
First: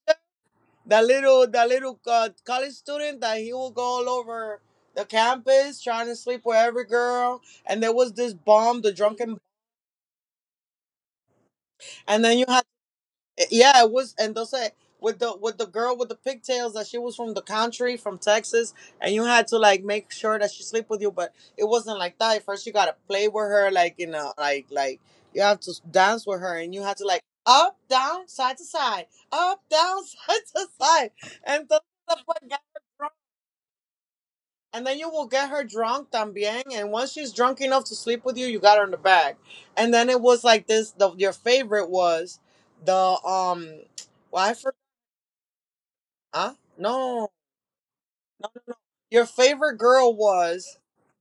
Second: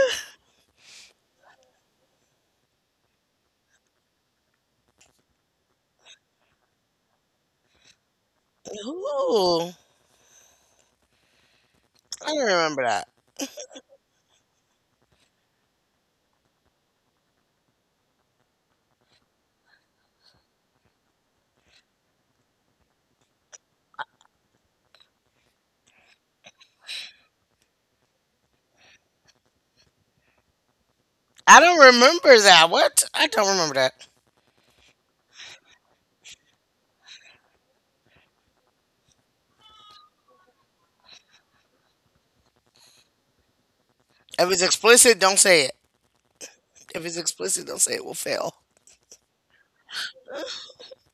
B: The little college student that he will go all over the campus trying to sleep with every girl. And there was this bomb, the drunken,
A: Ooh,
B: and
A: I
B: then
A: don't
B: you had
A: remember that.
B: yeah, it was, and they'll say with the girl with the pigtails, that she was from the country, from Texas. And you had to, like, make sure that she sleep with you, but it wasn't like that at first. You gotta play with her, like, like you have to dance with her, and you had to, like, up, down, side to side, up, down, side to side.
A: I
B: And the,
A: don't remember that. What? I don't remember that.
B: and then you will get her drunk también. And once she's drunk enough to sleep with you, you got her in the bag. And then it was like this. The your favorite was the Well, I
A: If it's
B: forgot.
A: explicit, don't say it.
B: Huh?
A: If it's
B: No,
A: explicit, don't say it. We'll fail.
B: your favorite girl was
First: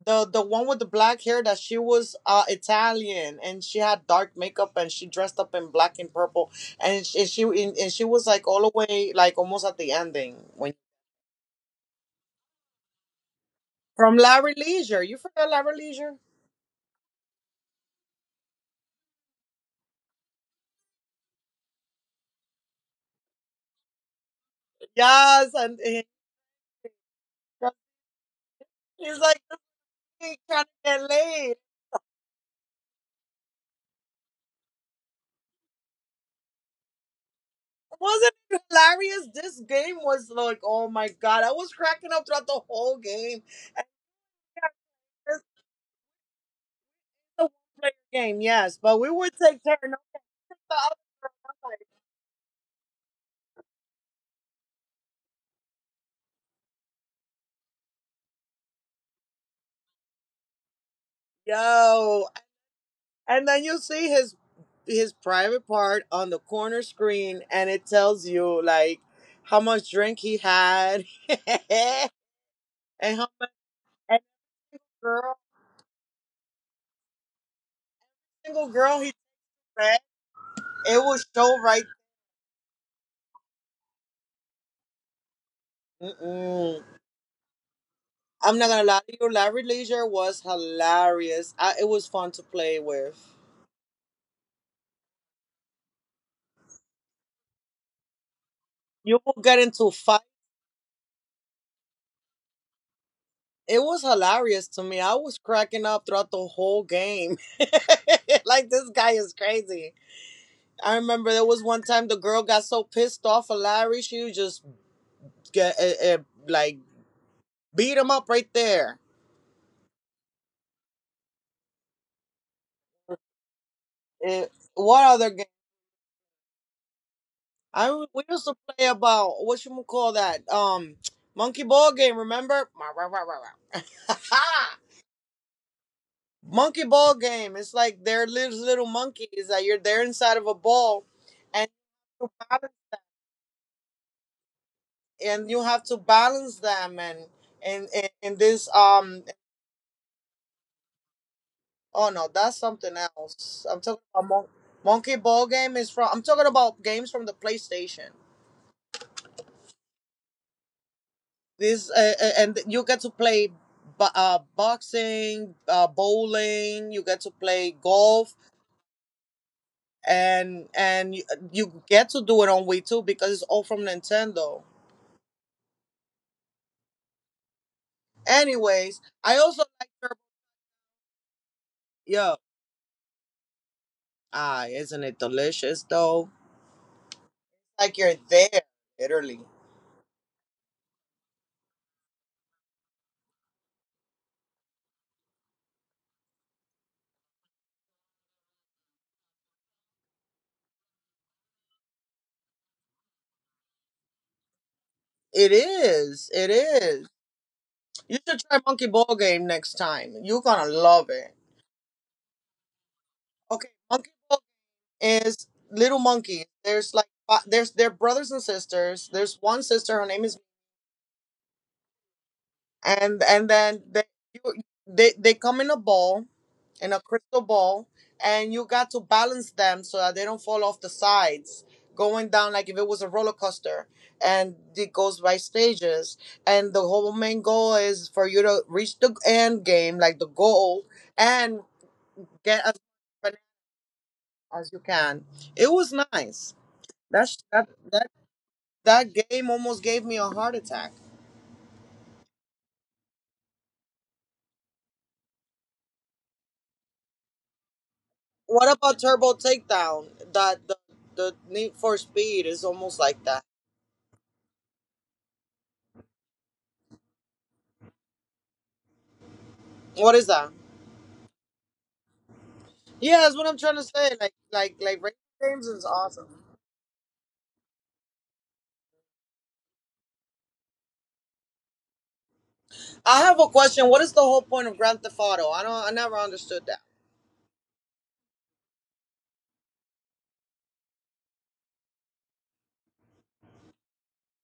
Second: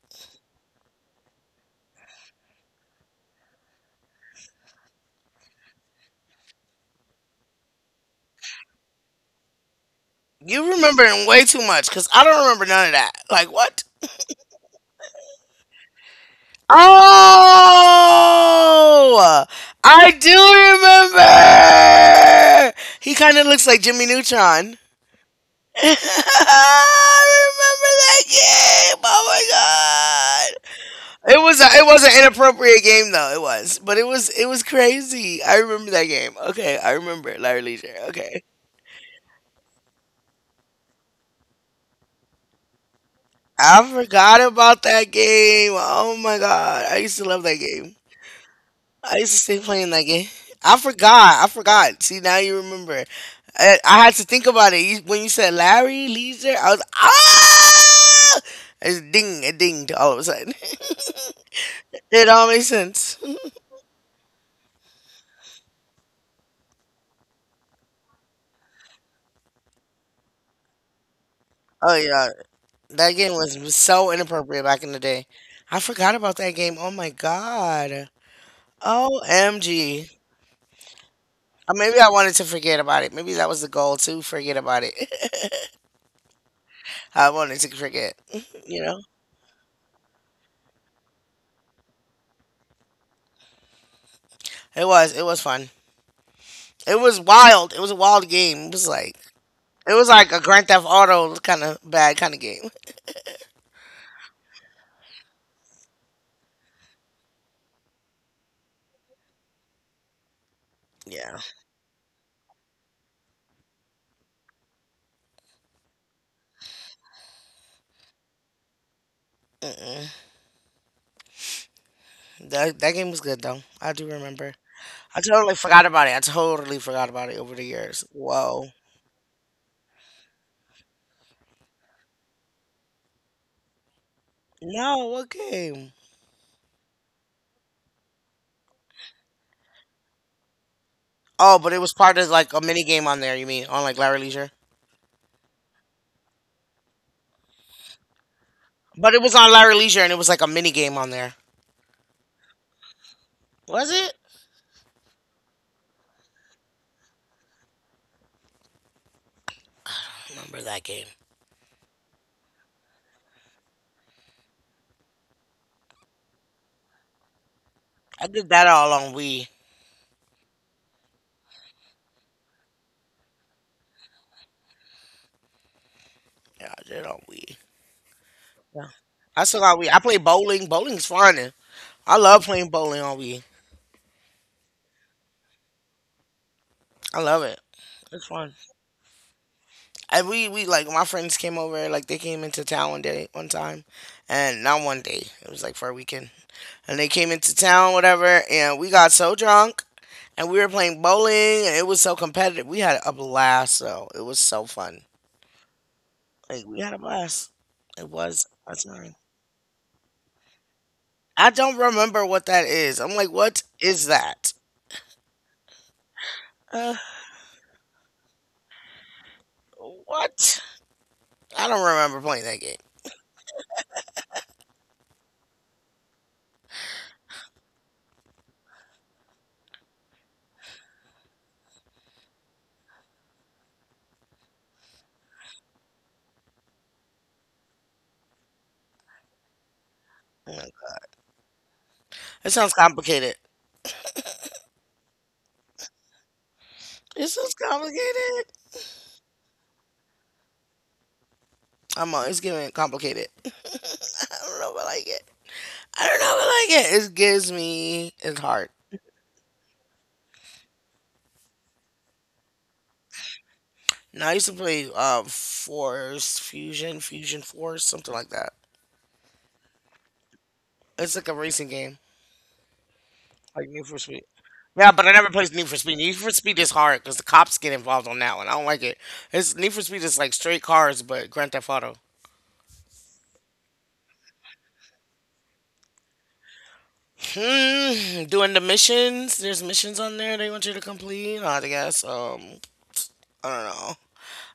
B: the one with the black hair, that she was Italian, and she had dark makeup, and she dressed up in black and purple. And she and she was like all the way, like almost at the ending
A: You
B: when,
A: remembering way too much because I don't remember none of that. Like what?
B: from Larry Leisure. You forgot Larry Leisure?
A: Oh, I do remember. He kind of looks like Jimmy Neutron.
B: Yes, and
A: I
B: and
A: remember that game. Oh
B: he's
A: my
B: like, being
A: god!
B: trying to get
A: It
B: laid.
A: was a, it was an inappropriate game though. It was, but it was crazy. I remember that game. Okay, I remember it. Larry Leisure.
B: Wasn't
A: Okay,
B: it hilarious? This game was like, oh my god, I was cracking up throughout the whole game.
A: I forgot about that
B: This is
A: game. Oh my god! I used to love
B: a
A: that game.
B: one-player game, yes, but we
A: I used
B: would
A: to stay
B: take turns.
A: playing
B: No,
A: that game.
B: it's
A: I
B: the other girl.
A: forgot. I
B: Like,
A: forgot. See, now you remember. I had to think about it. When you said Larry Leisure, I was ah. It dinged all of a sudden. It
B: yo,
A: all makes sense.
B: and then you see his private part on the corner screen, and it tells you like how much drink he had
A: Oh yeah, that
B: and
A: game
B: how much,
A: was so
B: and
A: inappropriate back in the day.
B: girl,
A: I forgot about that game. Oh my god.
B: single girl he fed.
A: OMG.
B: It will show right.
A: Maybe I wanted to forget about it. Maybe that was the goal to forget about it.
B: Mm-mm.
A: I wanted to forget.
B: I'm not
A: You
B: gonna
A: know,
B: lie to you, Larry Leisure was hilarious. It was fun to play with.
A: it was fun. It was wild. It was a wild game. It was like
B: You will get
A: it
B: into
A: was like
B: fight.
A: a Grand Theft Auto kind of bad kind of game.
B: It was hilarious to me. I was cracking up throughout the whole game. Like, this guy is crazy. I
A: Yeah,
B: remember there was one time the girl got so pissed off at Larry, she would just get like beat him up right there.
A: that game was good though. I do remember.
B: Eh, what
A: I
B: other
A: totally
B: game?
A: forgot about it. I totally forgot about it over the
B: I
A: years.
B: We used to
A: Whoa.
B: play about, what you would call that, monkey ball game. Remember?
A: No, what game?
B: Monkey ball game. It's like they're little monkeys that you're there inside of a ball,
A: Oh,
B: and
A: but it was part of
B: you
A: like a
B: balance,
A: mini game on there. You mean on like Larry Leisure?
B: and you have to balance them. And And and this
A: But it was on Larry Leisure, and it was like a mini game on there.
B: oh no, that's something else. I'm
A: Was
B: talking
A: it?
B: about monkey ball game is from, I'm talking about games from the PlayStation.
A: Remember that game?
B: This and you get to play, boxing, bowling. You get to play
A: I
B: golf,
A: did that all on Wii.
B: and you, you get to do it on Wii too, because it's all from Nintendo.
A: Yeah, I did it on Wii. Yeah.
B: Anyways, I
A: I still
B: also
A: got Wii.
B: like
A: I play
B: her.
A: bowling. Bowling's fun. I
B: Yo,
A: love playing bowling on Wii.
B: ah, isn't it delicious though?
A: I love it.
B: Like, you're
A: It's fun.
B: there, literally.
A: And we like my friends came over. Like they came into town one day, one time, and not one day. It was like for a weekend, and they came into town, whatever. And we got so drunk, and we were playing bowling, and it was so competitive. We had a blast, though. It was so fun.
B: It is. It
A: Like we had a
B: is.
A: blast. It
B: You should
A: was
B: try
A: a
B: Monkey
A: time.
B: Ball Game next time. You're gonna love it.
A: I don't remember what that is. I'm like, what
B: Okay,
A: is
B: Monkey Ball
A: that?
B: is Little Monkey.
A: Uh,
B: There's like there's they're brothers and sisters. There's one sister. Her name is,
A: what? I don't remember playing that game.
B: and then they, you, they come in a ball, in a crystal ball, and you got to balance them so that they don't fall off the sides, going down like if it was a roller coaster, and it goes by stages. And the whole main goal is for you to reach the end game, like the
A: Oh my
B: goal,
A: god,
B: and
A: it
B: get
A: sounds
B: as much
A: complicated.
B: as you can. It was nice.
A: It
B: That's
A: sounds
B: that that
A: complicated.
B: that game almost gave me a heart attack.
A: I'm always giving it complicated. I don't know if I like it. I don't know if I like it. It gives me it's hard.
B: What about Turbo Takedown? The Need for Speed is almost like that.
A: Now I used to play Force Fusion, Fusion Force, something like that.
B: What is that?
A: It's like a racing game,
B: Yeah, that's what I'm
A: like
B: trying
A: Need
B: to
A: for Speed.
B: say. Like like
A: Yeah, but
B: like
A: I
B: racing
A: never played Need for
B: games is
A: Speed. Need for
B: awesome.
A: Speed is hard because the cops get involved on that one. I don't like it. It's Need for Speed is like straight cars, but Grand Theft Auto.
B: I have a question. What is the whole point of Grand Theft Auto? I don't. I never understood that.
A: Doing the missions. There's missions on there they want you to complete. I guess. I don't know.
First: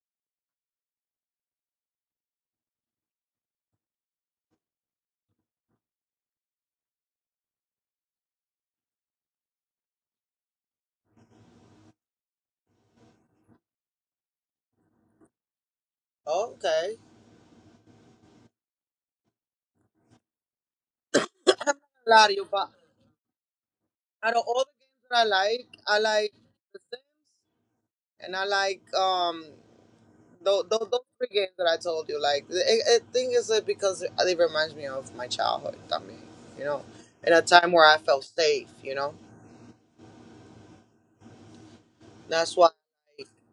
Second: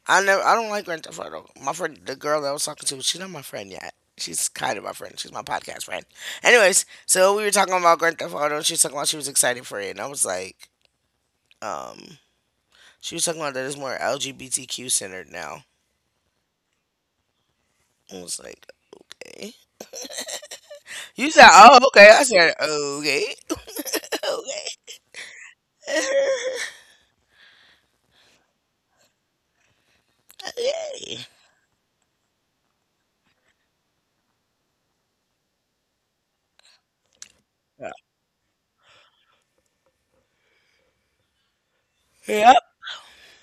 A: I never. I don't like Grand Theft Auto. My friend, the girl that I was talking to, she's not my friend yet. She's kind of my friend. She's my podcast friend. Anyways, so we were talking about Grand Theft Auto. And she was talking about she was excited for it, and I was like, um, she was talking about that it's more LGBTQ centered now.
B: Okay.
A: I was like, okay. You said, oh,
B: A
A: okay.
B: lot
A: I
B: of you,
A: said,
B: but
A: okay,
B: out of all the games that I
A: okay,
B: like The Sims, and I like those three
A: okay.
B: games that I told you. Like, I think it's because it reminds me of my childhood. I mean, you know, in a time where I felt safe. You know. That's
A: Yep.
B: why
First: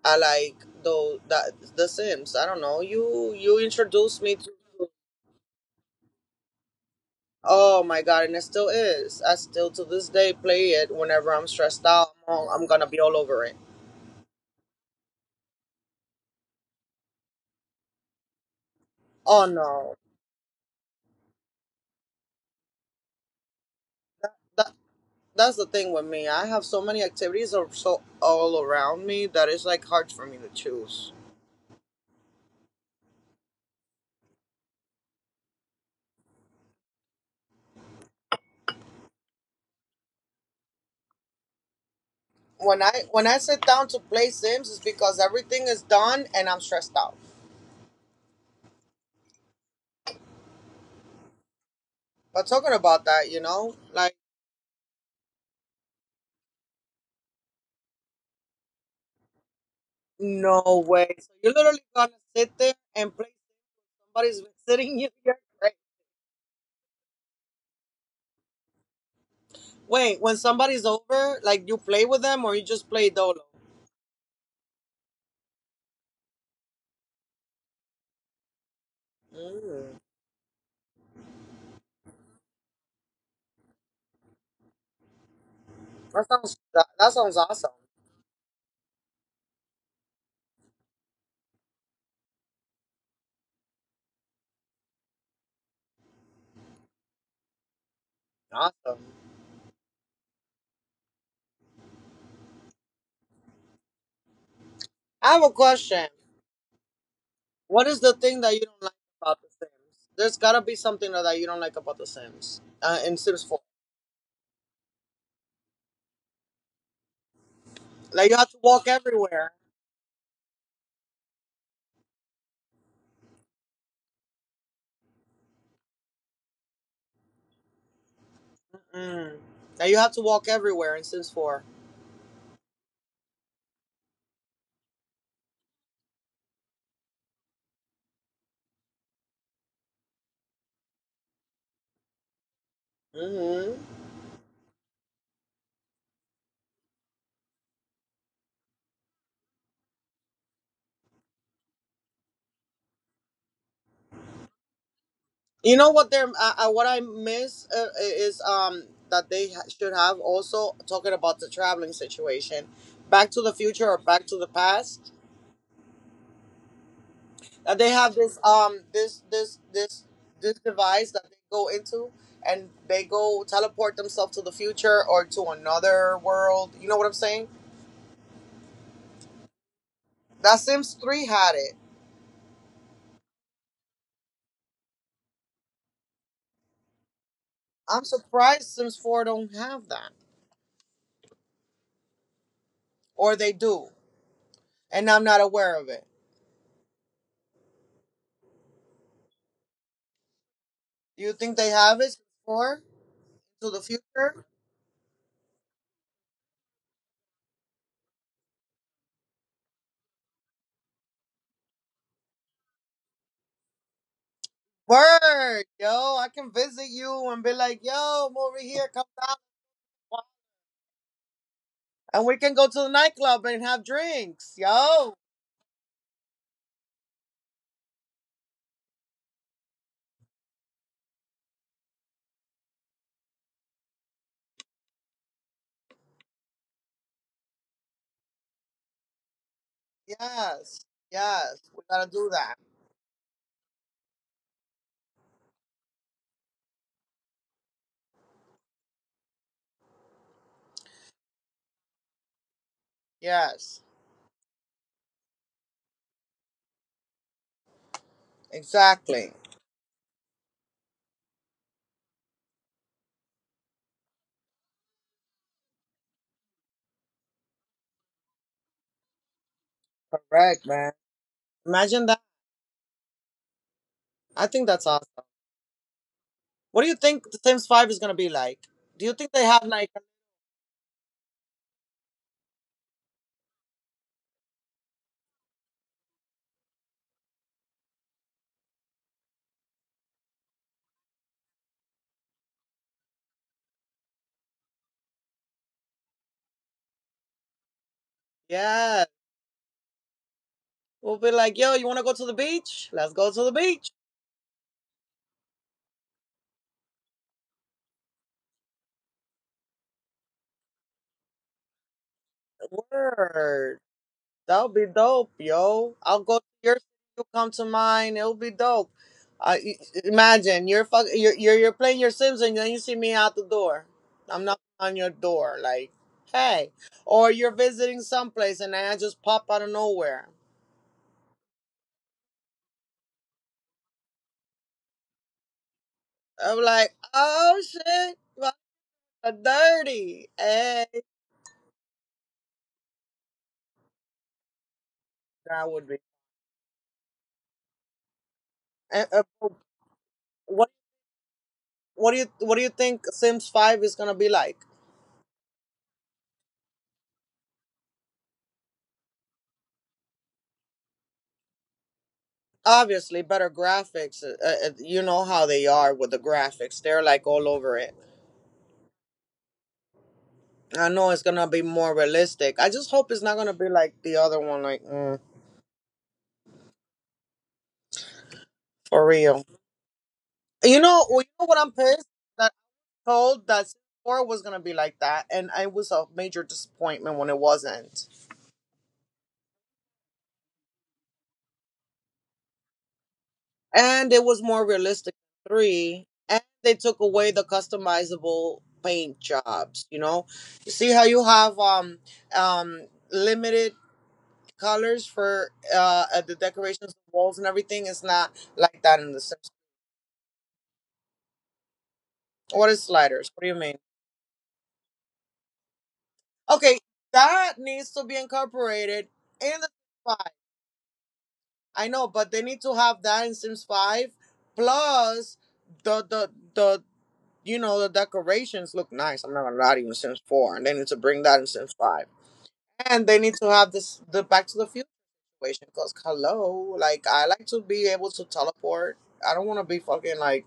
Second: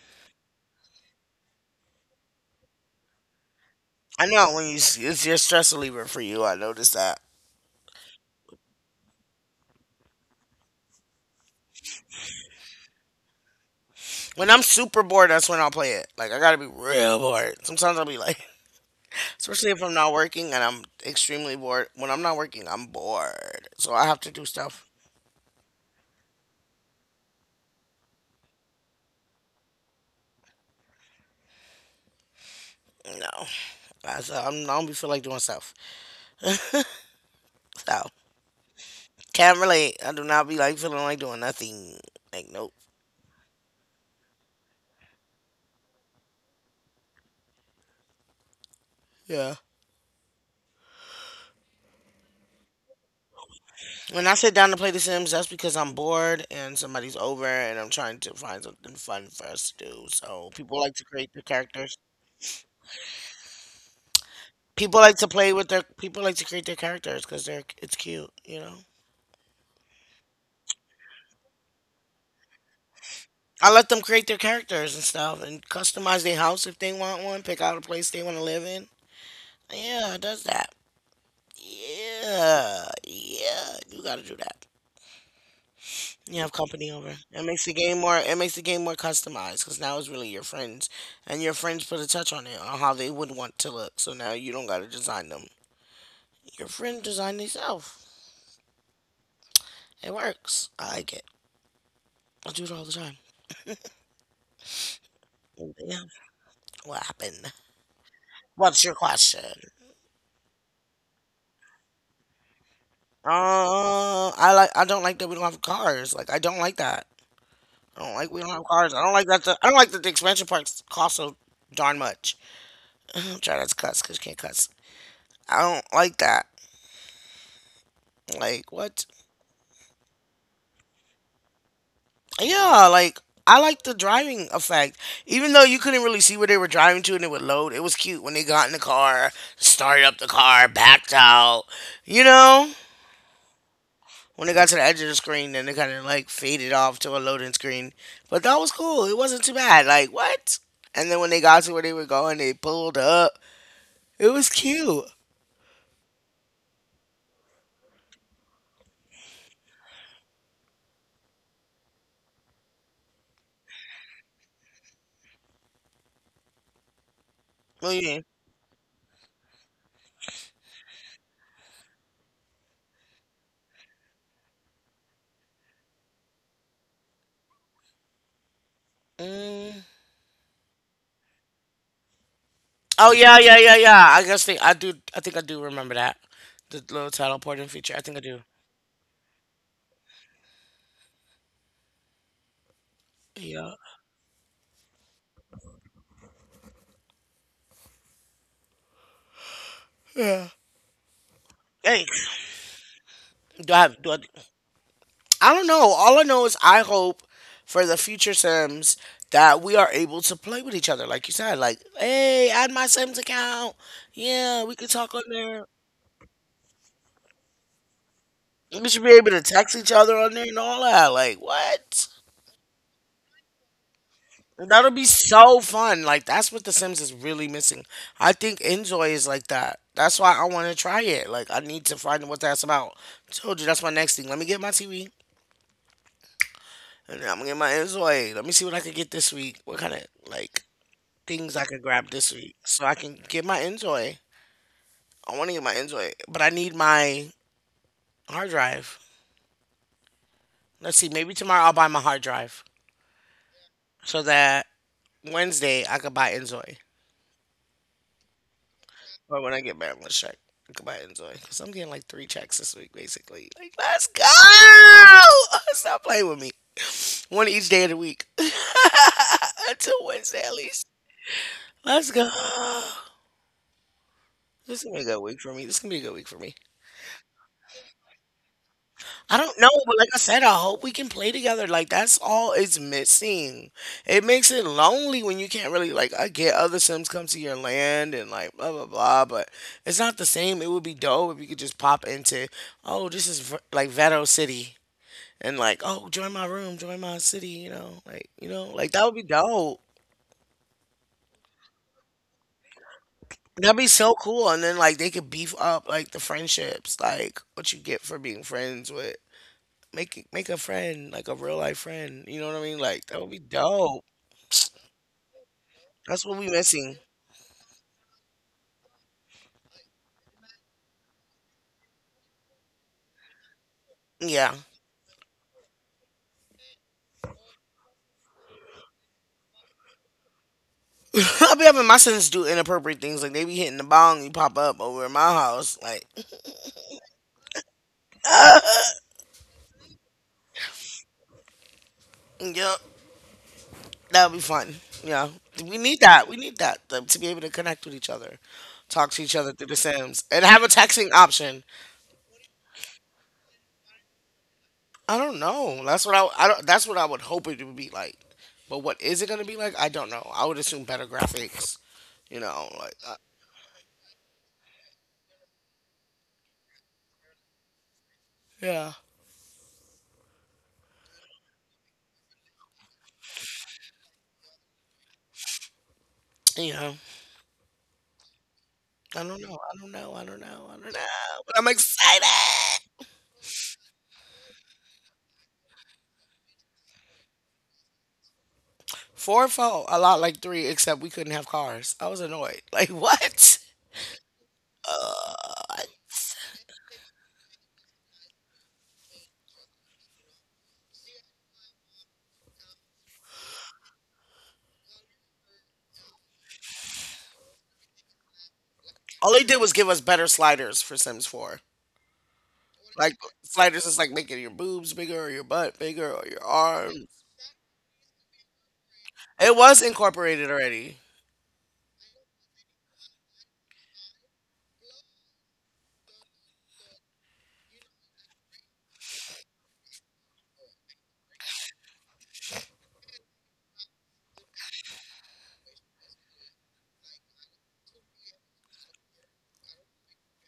B: I like though that The Sims. I don't know. You introduced
A: I
B: me
A: know when you
B: to.
A: it's your stress reliever for you. I noticed that.
B: Oh my god! And it still is. I still to this day play it whenever I'm stressed out. I'm gonna be all over it.
A: When I'm super bored, that's when I'll play it. Like I gotta be real bored. Sometimes I'll be like,
B: Oh
A: especially if I'm
B: no.
A: not working and I'm extremely bored. When I'm not working, I'm bored. So I have to do
B: That
A: stuff.
B: that's the thing with me. I have so many activities are so all around me that it's like hard for me to choose.
A: No. I don't be feel like doing stuff. So, can't relate. I do not be like feeling like doing nothing. Like, nope.
B: When I sit down to play Sims, it's because everything is done and I'm stressed out.
A: Yeah.
B: But talking about that, you know, like.
A: When I sit down to play The Sims, that's because I'm bored and somebody's over and I'm trying to find something fun for us to do. So, people
B: No
A: like to
B: way.
A: create
B: So
A: their
B: you're literally
A: characters.
B: gonna sit there and play. Somebody's
A: People
B: sitting you.
A: like to
B: You're
A: play with
B: great.
A: their people like to create their characters because they're it's cute.
B: Wait, when somebody's over, like, you play with them or you just play dolo?
A: I let them create their characters and stuff and customize their house if they want one, pick out a place they want to live in.
B: Mm,
A: Yeah, it does that. Yeah, yeah, you gotta do that. You have company over.
B: that
A: It
B: sounds
A: makes the
B: awesome.
A: game more. It makes the game more customized because now it's really your friends, and your friends put a touch on it on how they would want to look. So now you don't gotta design them. Your friend designed themselves.
B: Awesome.
A: It works. I like it. I do it all the time.
B: I have a
A: Yeah.
B: question.
A: What happened?
B: What is the thing that you
A: What's
B: don't
A: your
B: like about The
A: question?
B: Sims? There's gotta be something that you don't like about The Sims, in Sims Four.
A: I don't like that we don't have cars. Like I don't like that. I don't like
B: Like,
A: we
B: you
A: don't
B: have
A: have
B: to
A: cars.
B: walk
A: I don't like that.
B: everywhere.
A: I don't like that the expansion parks cost so darn much. I'm trying not to cuss because you can't cuss. I don't like that. Like what?
B: Mm. That you have to walk everywhere in Sims 4.
A: Yeah, like I like the driving effect. Even though you couldn't really see where they were driving to and it would load, it was cute when they got in the car, started up the car, backed out. You know.
B: Mm-hmm.
A: When it got to the edge of the screen, then it kind of like faded off to a loading screen. But that was cool. It wasn't too bad. Like what? And then when they got to where they were going, they pulled up. It was cute.
B: You know what they're what I miss is that they should have. Also, talking about the traveling situation, Back to the Future or Back to the Past. That
A: Oh
B: they
A: yeah.
B: have this this device that they go into, and they go teleport themselves to the future or to another world. You know what I'm saying?
A: Mm.
B: That Sims Three had it.
A: Oh yeah, yeah, yeah, yeah. I do. I think I do remember that. The little title teleporting feature. I
B: I'm
A: think I do.
B: surprised Sims Four don't have that, or they
A: Yeah.
B: do, and I'm not aware of it.
A: Yeah.
B: Do you think they have
A: Hey,
B: it? Sims Four
A: do
B: to
A: I
B: the
A: have? Do I?
B: future?
A: I don't know. All I know is I hope for the future Sims that we are able to play with each other. Like you said, like, hey, add my Sims account. Yeah, we could talk on there.
B: Word, yo, I can visit you and be like, yo, I'm over
A: We
B: here,
A: should be
B: come
A: able to
B: down,
A: text each other on there and all that. Like, what?
B: and we can go to the nightclub and have drinks,
A: That'll be
B: yo.
A: so fun. Like, that's what The Sims is really missing. I think Enjoy is like that. That's why I want to try it. Like, I need to find what that's about. Told you, that's my next thing. Let me get my TV. And then I'm gonna get my Enjoy. Let me see what I can get this week. What kind of, like,
B: Yes,
A: things I
B: yes,
A: could
B: we
A: grab
B: gotta
A: this
B: do
A: week
B: that.
A: so I can get my Enjoy. I want to get my Enjoy, but I need my hard drive. Let's see, maybe tomorrow I'll buy my hard drive
B: Yes,
A: so that Wednesday I could buy Enjoy.
B: exactly.
A: Or when I get back, I'm gonna check. I could buy Enjoy because I'm getting like three checks this week, basically. Like, let's go! Stop playing with me. One each day of the week until Wednesday at
B: Correct,
A: least.
B: man. Imagine
A: Let's
B: that.
A: go.
B: I think
A: This is
B: that's
A: gonna be a good
B: awesome.
A: week for me. This is gonna be a good week for me.
B: What do you think the Sims Five is gonna be like? Do you think
A: I
B: they
A: don't
B: have
A: know,
B: like,
A: but like I said, I hope we can play together. Like that's all it's missing. It makes it lonely when you can't really like I get other Sims come to your land and like blah blah blah, but it's not the same. It would be dope if you could just pop into, oh, this is like Veto City and like, oh, join my room, join my city, you know, like like
B: yeah,
A: that would be dope.
B: we'll be like, yo, you wanna go to the beach? Let's go to the
A: That'd be
B: beach.
A: so cool. And then like they could beef up like the friendships, like what you get for being friends with. Make a friend, like a real life friend. You know what I mean? Like that would be
B: Word.
A: dope.
B: That'll be dope, yo. I'll
A: That's
B: go
A: what
B: to
A: we
B: your city,
A: missing.
B: you come to mine. It'll be dope. I i- Imagine you're you're playing your Sims and then you see me out the door. I'm
A: Yeah,
B: not on your door, like, hey. Or you're visiting someplace and I just pop out of nowhere.
A: I be having my sons do inappropriate things. Like they be hitting the bong, you pop up over at my house. Like,
B: I'm like, oh shit, what a dirty. Hey,
A: yep, that would be fun. Yeah,
B: that
A: we
B: would be.
A: need that. We need that to be able to connect with each other,
B: eh,
A: talk to
B: eh,
A: each other through the Sims, and have a
B: what
A: texting option.
B: do you what do you think Sims Five is gonna be like?
A: I don't know. That's what I. I don't, that's what I would hope it would be like. But what is it gonna be like? I don't know. I would assume better graphics. You know, like
B: Obviously better graphics. You know how they are with the graphics; they're like all over it.
A: yeah.
B: I know it's gonna be more realistic. I just hope it's not gonna be like the other one, like
A: You know,
B: for
A: I don't
B: real.
A: know. I don't know. I don't know. I
B: You
A: don't
B: know, well, you
A: know.
B: know what
A: But I'm
B: I'm pissed
A: excited.
B: that I told that four was gonna be like that, and it was a major disappointment when it wasn't.
A: Four and four, a lot like three, except we couldn't have cars. I was annoyed. Like what?
B: And it was more realistic than
A: Uh,
B: three, and they took away the customizable paint jobs. You know, you see how you have um limited colors for at the decorations, the walls, and everything is not like that in the
A: all they
B: Sims.
A: did was give us better sliders for Sims Four.
B: What is
A: Like
B: sliders? What do you mean?
A: sliders is like making your boobs bigger or your butt bigger or your
B: Okay,
A: arms.
B: that needs to be incorporated
A: It
B: in the
A: was
B: Sims Five.
A: incorporated already.
B: I know, but they need to have that in Sims Five. Plus, the the you know the decorations look nice. I'm not gonna lie to you, in Sims Four, and they need to bring that in Sims Five. And they need to have this the Back to the Future situation, because hello, like, I like to be able to teleport. I don't want to be fucking like,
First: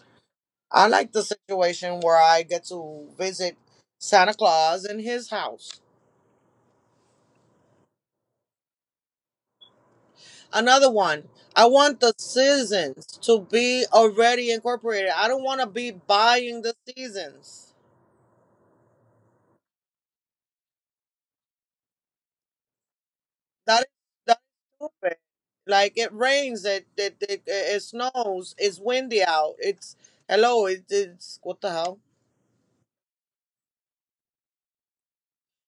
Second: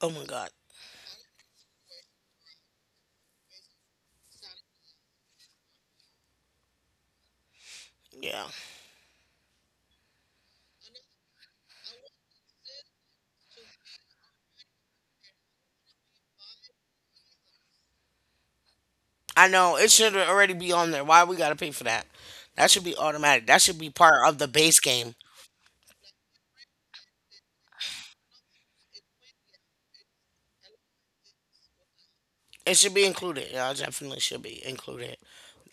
A: Oh my god.
B: I like the situation where I get to visit Santa Claus in his house.
A: Yeah.
B: Another one, I want the seasons to be already incorporated. I don't want to be buying the seasons.
A: I know. It should already be on there. Why we gotta pay for that? That should be automatic. That should
B: That
A: be
B: is
A: part of
B: that's
A: the base game.
B: stupid. Like, it rains, it it snows, it's windy out. It's hello, it's what the hell?
A: It should be included. Yeah, it definitely should be included.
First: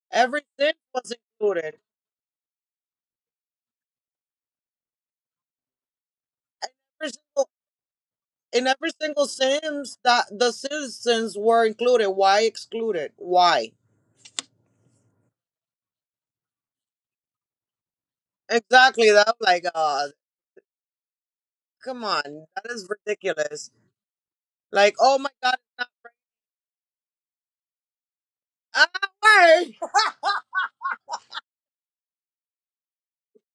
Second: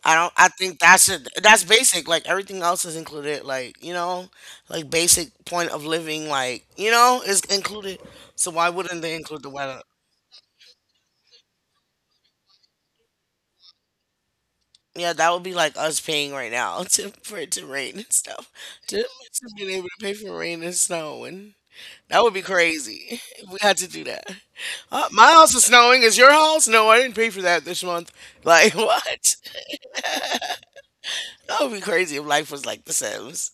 A: I don't.
B: Every
A: I
B: sin
A: think that's
B: was
A: it. That's
B: included.
A: basic. Like everything else is included. Like you know, like basic point of living. Like you
B: Every
A: know, is
B: single,
A: included. So
B: in
A: why
B: every
A: wouldn't they
B: single
A: include the weather?
B: sins that the citizens were included. Why excluded? Why?
A: Yeah, that would be like us paying right now to for it to rain and stuff. To
B: Exactly. That I'm like,
A: being able to
B: oh,
A: pay for rain and snow and
B: come
A: that would be
B: on, that is
A: crazy if we
B: ridiculous.
A: had to do that.
B: Like, oh
A: My
B: my
A: house
B: god,
A: is
B: it's
A: snowing.
B: not
A: Is your house? No, I didn't pay for that this month. Like
B: ah,
A: what?
B: work.
A: That would be crazy if life was like The Sims.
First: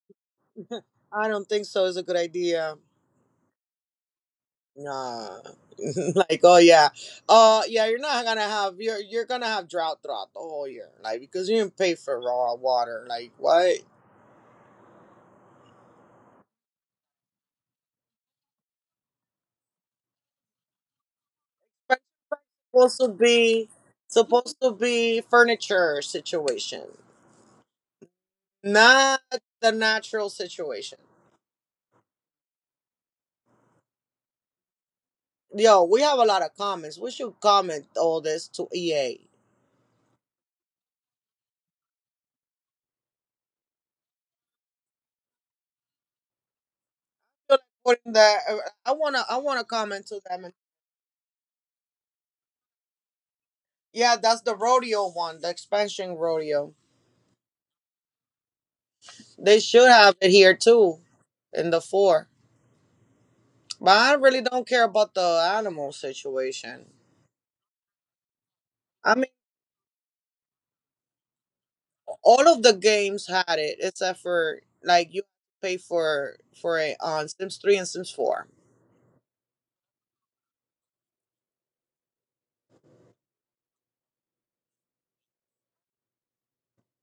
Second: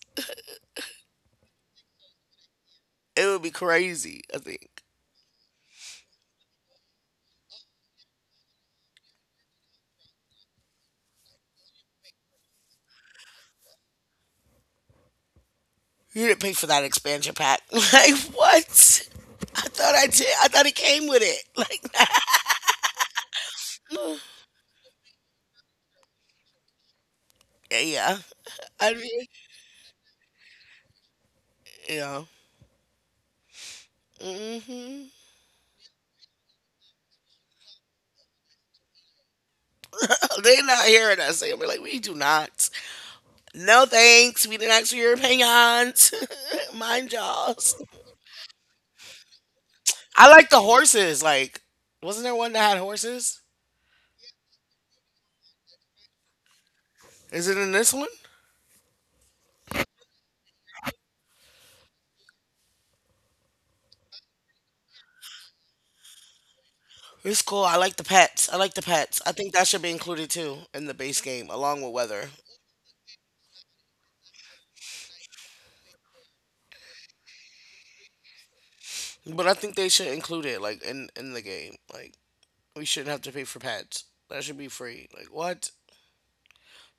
B: I don't think so. Is a good idea.
A: It would be crazy, I think.
B: Nah. Like, oh yeah, yeah, you're not gonna have you're gonna have drought throughout the whole year, like, because you didn't pay for raw water. Like, what?
A: You didn't pay for that expansion pack. Like, what? I thought I did. I thought it came with it. Like that.
B: Supposed to be Supposed to be furniture situation,
A: Yeah. Yeah. I
B: not
A: mean,
B: the natural situation.
A: yeah. Mm-hmm.
B: Yo, we have a lot of comments. We should comment all this to EA.
A: They are not hearing us. They'll be like, we do not. No thanks. We didn't ask for your opinions. Mind
B: Should
A: y'all's.
B: uh, I wanna comment to
A: I like
B: them.
A: the horses. Like, wasn't there one that had horses?
B: Yeah, that's the rodeo one, the expansion rodeo.
A: Is it in this one?
B: They should have it here too, in the four. But I really don't care about the animal situation.
A: It's cool. I like the pets. I like the
B: I
A: pets.
B: mean,
A: I think that should be included too in the base game, along with weather.
B: all of the games had it, except for, like, you pay for it on Sims three and Sims four.
A: But I think they should include it like in the game. Like we shouldn't have to pay for pets. That should be free. Like what?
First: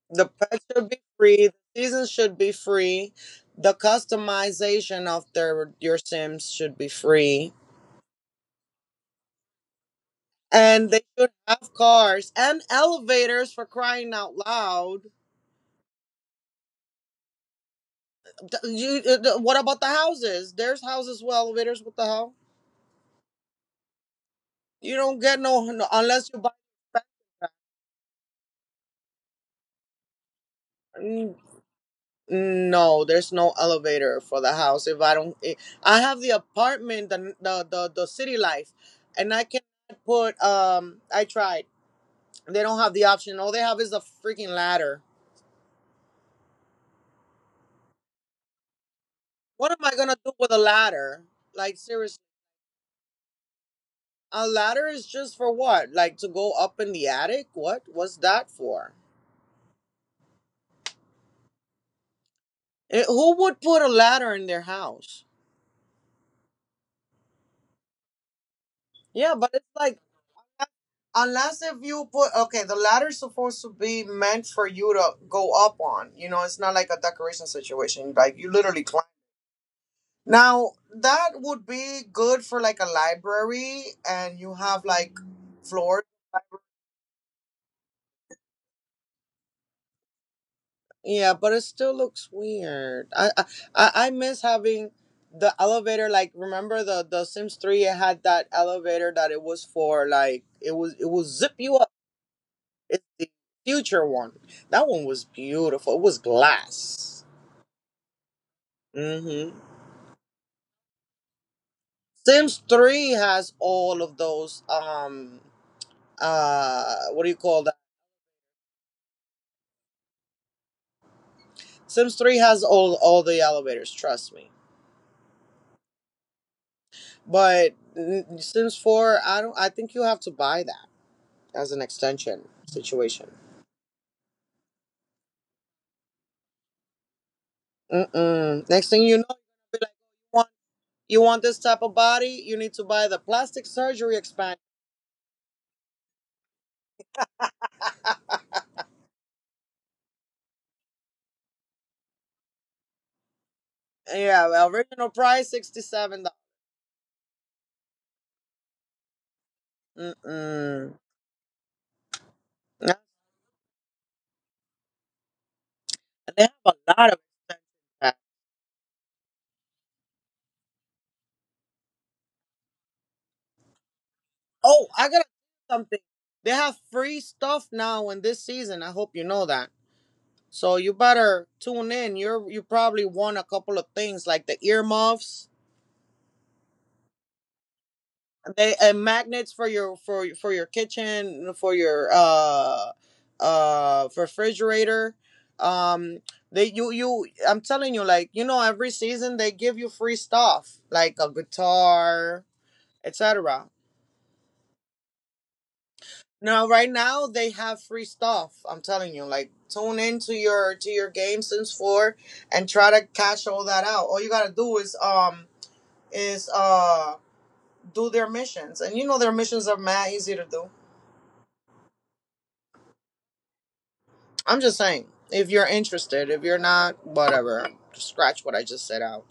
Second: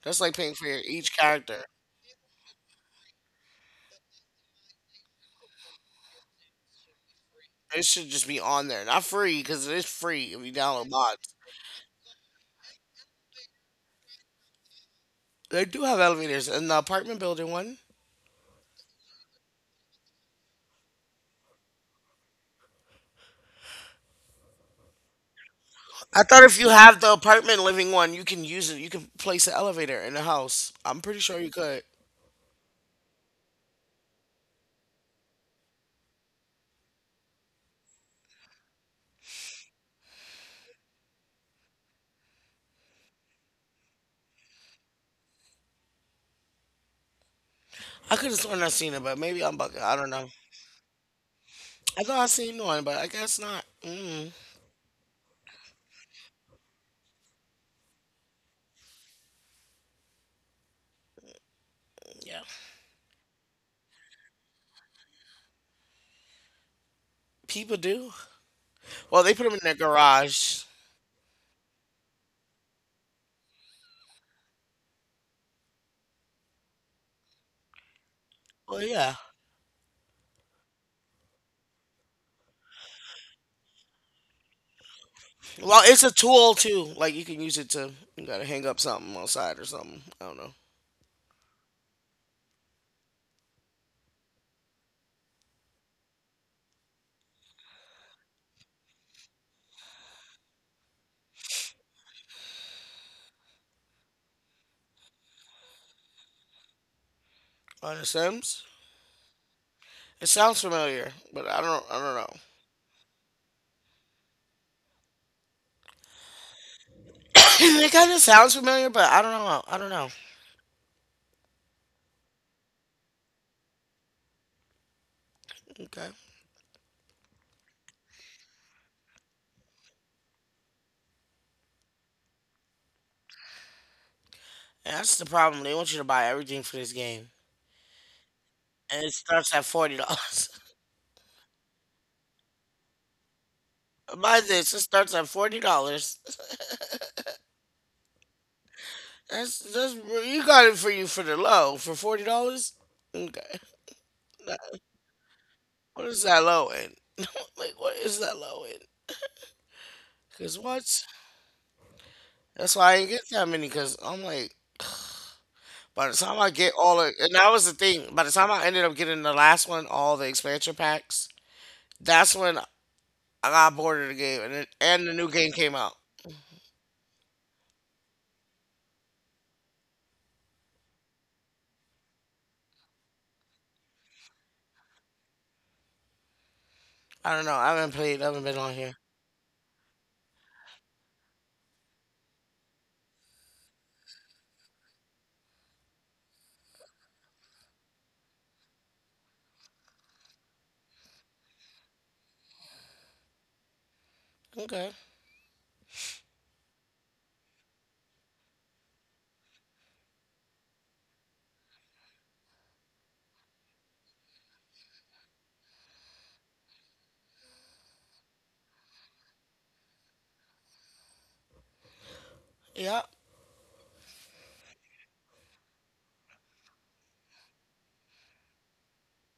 A: That's
B: The
A: like paying
B: pet
A: for your,
B: should be
A: each
B: free. The
A: character.
B: season should be free. The customization of their your Sims should be free.
A: It should just be on there, not free because it is free if you download
B: And they should
A: mods.
B: have cars and elevators for crying out loud.
A: They do have elevators in the apartment building one.
B: You, what about the houses? There's houses with elevators. What the hell? You don't get no, no
A: I
B: unless you
A: thought
B: buy.
A: if you have the apartment living one, you can use it. You can place an elevator in the house. I'm pretty
B: N-
A: sure you could.
B: No, there's no elevator for the house. If I don't, I have the apartment, the city life, and I can put. I tried. They don't have the option. All they have is a freaking ladder.
A: I could have sworn I seen it, but maybe I'm
B: What
A: bugging.
B: am
A: I
B: I
A: don't
B: gonna
A: know.
B: do with a ladder? Like,
A: I thought I
B: seriously,
A: seen one, but I guess not. Mm,
B: a ladder is just for what? Like to go up in the attic? What? What's that for?
A: yeah,
B: Who would put a ladder in their house?
A: people do. Well, they
B: Yeah,
A: put them
B: but
A: in
B: it's
A: their
B: like
A: garage.
B: unless if you put, okay, the ladder's supposed to be meant for you to go up on. You know, it's not like a decoration situation. Like you
A: Well,
B: literally climb.
A: yeah.
B: Now that would be good for like a library, and you have like
A: Well, it's
B: floors.
A: a tool too. Like you can use it to you gotta hang up something outside or something. I don't know.
B: Yeah, but it still looks weird. I miss having the elevator. Like remember the Sims 3? It had that elevator that it was for. Like it will zip you up. It's the future one. That one was beautiful. It was glass.
A: On the Sims?
B: Mm-hmm.
A: It sounds familiar, but I don't
B: Sims Three has all of those.
A: know.
B: What do you call that?
A: It kinda sounds familiar, but I don't know. I don't know.
B: Sims 3 has all the elevators. Trust me.
A: Okay.
B: But Sims 4, I don't. I think you have to buy that as an extension situation.
A: And that's the problem. They want you to buy everything for this game.
B: Mm-mm. Next
A: And
B: thing
A: it
B: you know,
A: starts at
B: you're gonna be like,
A: forty
B: oh,
A: dollars.
B: you want this type of body? You need to buy the plastic surgery
A: Buy
B: expansion.
A: this, it starts at $40. That's you got it for you for the low. For $40? Okay.
B: Yeah,
A: That-
B: well, original price sixty
A: What is
B: seven
A: that low end? Like what is that low end?
B: dollars.
A: Cause what?
B: Mm-mm.
A: That's why I
B: Nah,
A: didn't get that many because I'm like, by the time I
B: they have
A: get
B: a
A: all of,
B: lot of
A: and that was
B: expensive.
A: the thing. By the time I ended up getting the last one, all the expansion packs, that's when I got bored of the game, and it,
B: Oh,
A: and the
B: I
A: new
B: gotta tell
A: game came
B: you
A: out.
B: something. They have free stuff now in this season. I hope you know that. So you better tune in. You probably won a couple of things, like the earmuffs,
A: I don't know. I haven't played. I haven't been on
B: they,
A: here.
B: and magnets for your, for your kitchen, for your refrigerator. Um they you you I'm telling you, like, every season they give you free stuff like a guitar, etc.
A: Okay.
B: Now right now they have free stuff. I'm telling you, like, tune into your, to your game since 4, and try to cash all that out. All you got to do is is uh do their missions. And their missions are mad easy to do.
A: Yeah.
B: I'm just saying, if you're interested, if you're not, whatever, scratch what I just said out.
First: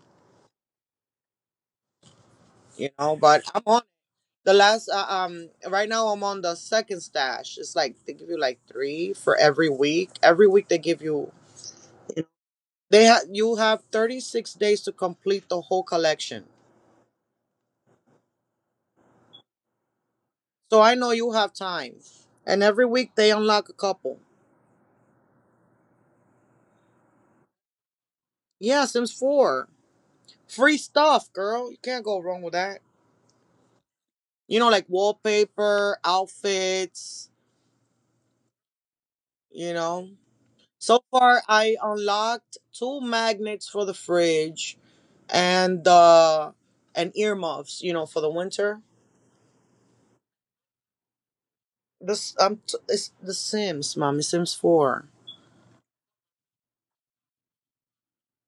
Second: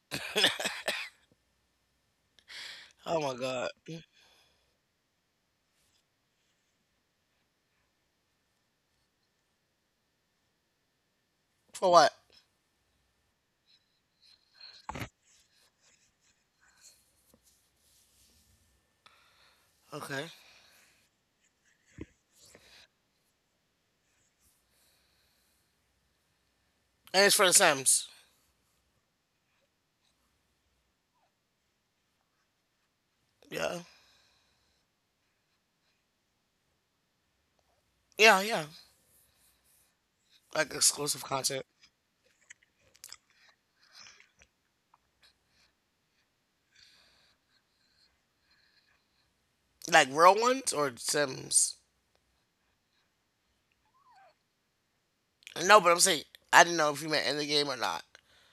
B: You know,
A: Oh my
B: but I'm on
A: god.
B: the last. Right now I'm on the second stash. It's like they give you like three for every week. Every week they give you
A: For what?
B: you have 36 days to complete the whole collection.
A: Okay.
B: So I know you have time, and every week they unlock a couple.
A: And it's for the Sims.
B: Yeah, Sims 4, free stuff, girl. You can't go wrong with that.
A: Yeah.
B: You know, like wallpaper, outfits.
A: Yeah. Yeah.
B: You know.
A: Like
B: So
A: exclusive
B: far,
A: content.
B: I unlocked two magnets for the fridge, and earmuffs. You know, for the winter.
A: Like real ones or Sims.
B: It's the Sims, mommy. Sims 4
A: No, but I'm saying I didn't know if you meant in the game or not.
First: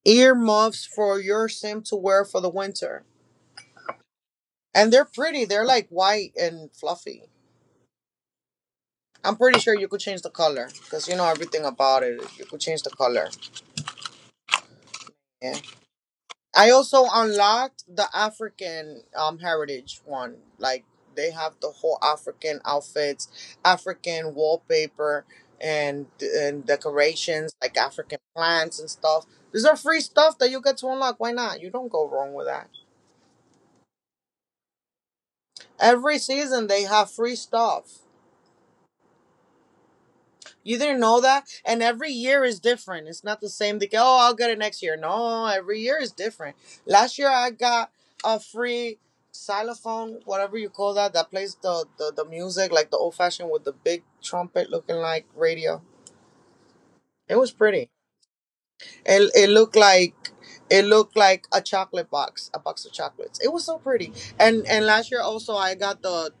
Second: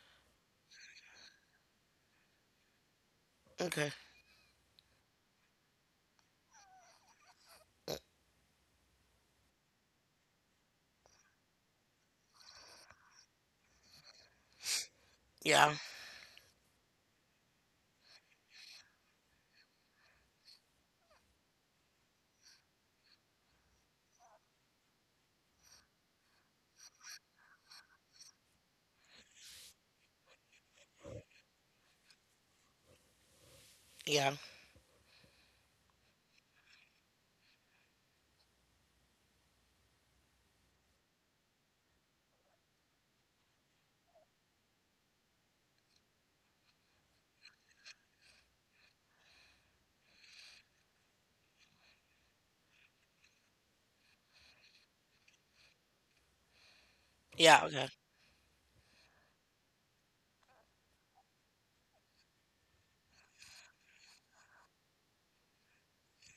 B: earmuffs for your Sim to wear for the winter,
A: Okay.
B: and they're pretty. They're like white and fluffy. I'm pretty sure you could change the color because you know everything about it. You could change the color. Yeah.
A: Yeah.
B: I also unlocked the African heritage one. Like they have the whole African outfits, African wallpaper and decorations, like African plants and stuff. These are free stuff that you get to unlock. Why not? You don't go wrong with that.
A: Yeah.
B: Every season they have free stuff. You didn't know that? And every year is different. It's not the same. They go, oh, I'll get it next year. No, every year is different. Last year I got a free xylophone, whatever you call that, that plays the, music, like the old fashioned with the big trumpet looking like radio. It was
A: Yeah. Okay.
B: pretty. It, it looked like a chocolate box, a box of chocolates. It was so pretty. And last year also I got the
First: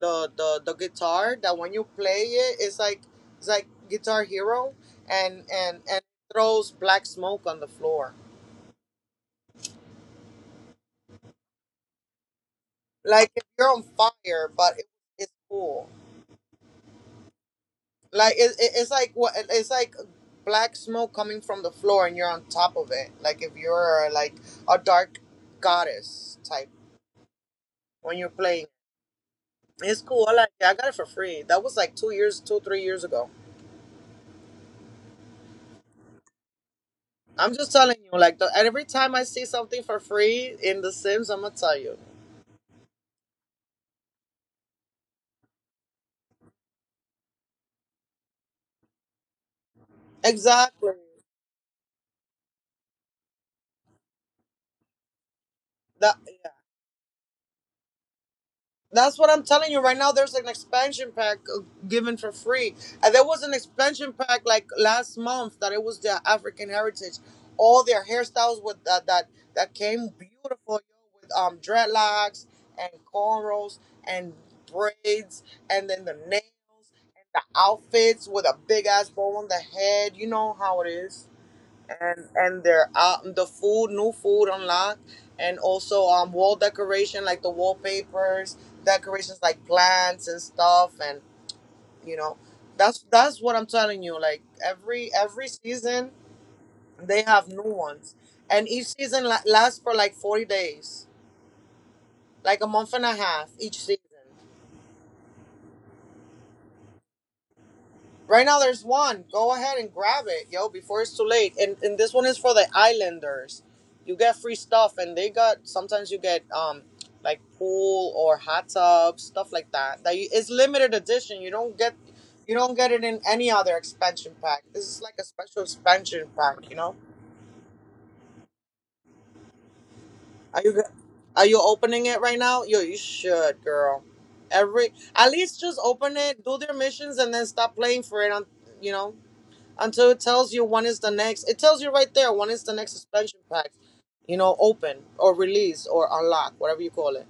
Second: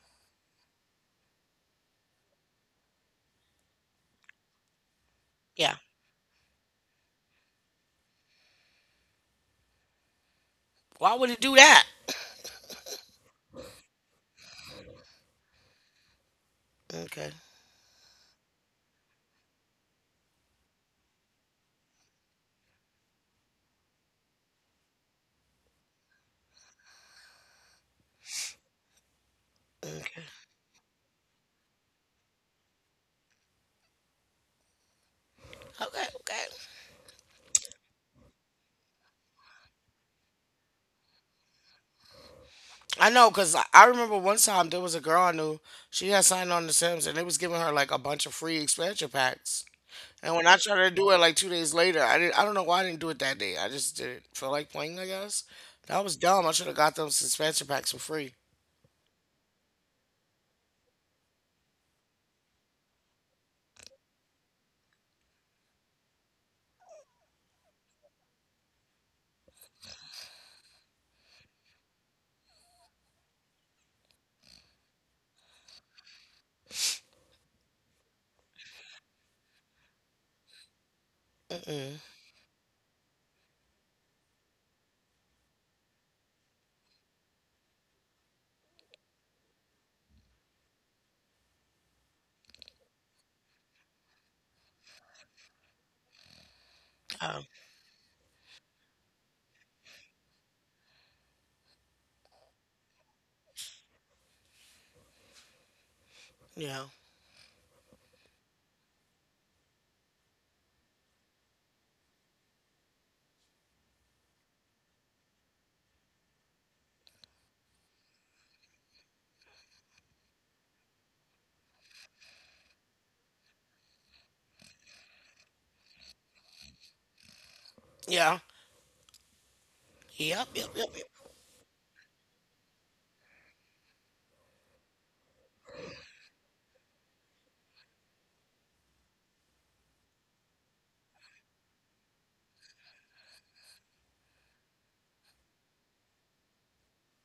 B: the the the guitar that when you play it, it's like Guitar Hero, and
A: Yeah.
B: throws black smoke on the floor.
A: Why would it do that?
B: Like if you're on fire, but it's cool.
A: Okay.
B: Like it's like, what, it's like black smoke coming from the floor, and you're on top of it. Like if you're like a dark goddess type when you're playing. It's cool. I
A: Okay.
B: like it. I got it for free. That was like 2-3 years ago.
A: Okay. Okay.
B: I'm just telling you, like every time I see something for free in The Sims, I'm gonna tell you.
A: I know because I remember one time there was a girl I knew. She had signed on The Sims and they was giving her like a bunch of free expansion packs. And when I
B: Exactly.
A: tried to do it like 2 days later, I didn't. I don't know why I didn't do it that day. I just didn't feel like playing. I guess
B: That,
A: that was
B: yeah.
A: dumb. I should have got those expansion packs for free.
B: That's what I'm telling you right now. There's an expansion pack given for free, and there was an expansion pack like last month that it was their African heritage. All their hairstyles with that came beautiful, yo, with dreadlocks and cornrows and braids, and then the nails and the outfits with a big ass bow on the head. You know how it is.
A: Mm-mm.
B: And their, the food, new food unlocked, and also wall decoration like the wallpapers, decorations like plants and stuff, and you know that's what I'm telling you. Like every season they have
A: Oh,
B: new ones, and each season lasts for like 40 days, like a month and a half each season.
A: yeah.
B: Right now, there's one. Go ahead and grab it, yo, before it's too late. And this one is for the Islanders. You get free stuff, and they got, sometimes you get like pool or hot tubs, stuff like that. That you, it's limited edition. You don't get it in any other expansion pack. This is like a special expansion pack. You know?
A: Yeah. Yep.
B: Are
A: Yep.
B: you go-
A: Yep. Yep.
B: are you opening it right now? Yo, you should, girl. Every At least just open it, do their missions, and then stop playing for it on, you know, until it tells you when is the next. It tells you right there when is the next expansion pack, you know, open or release or unlock, whatever you call it.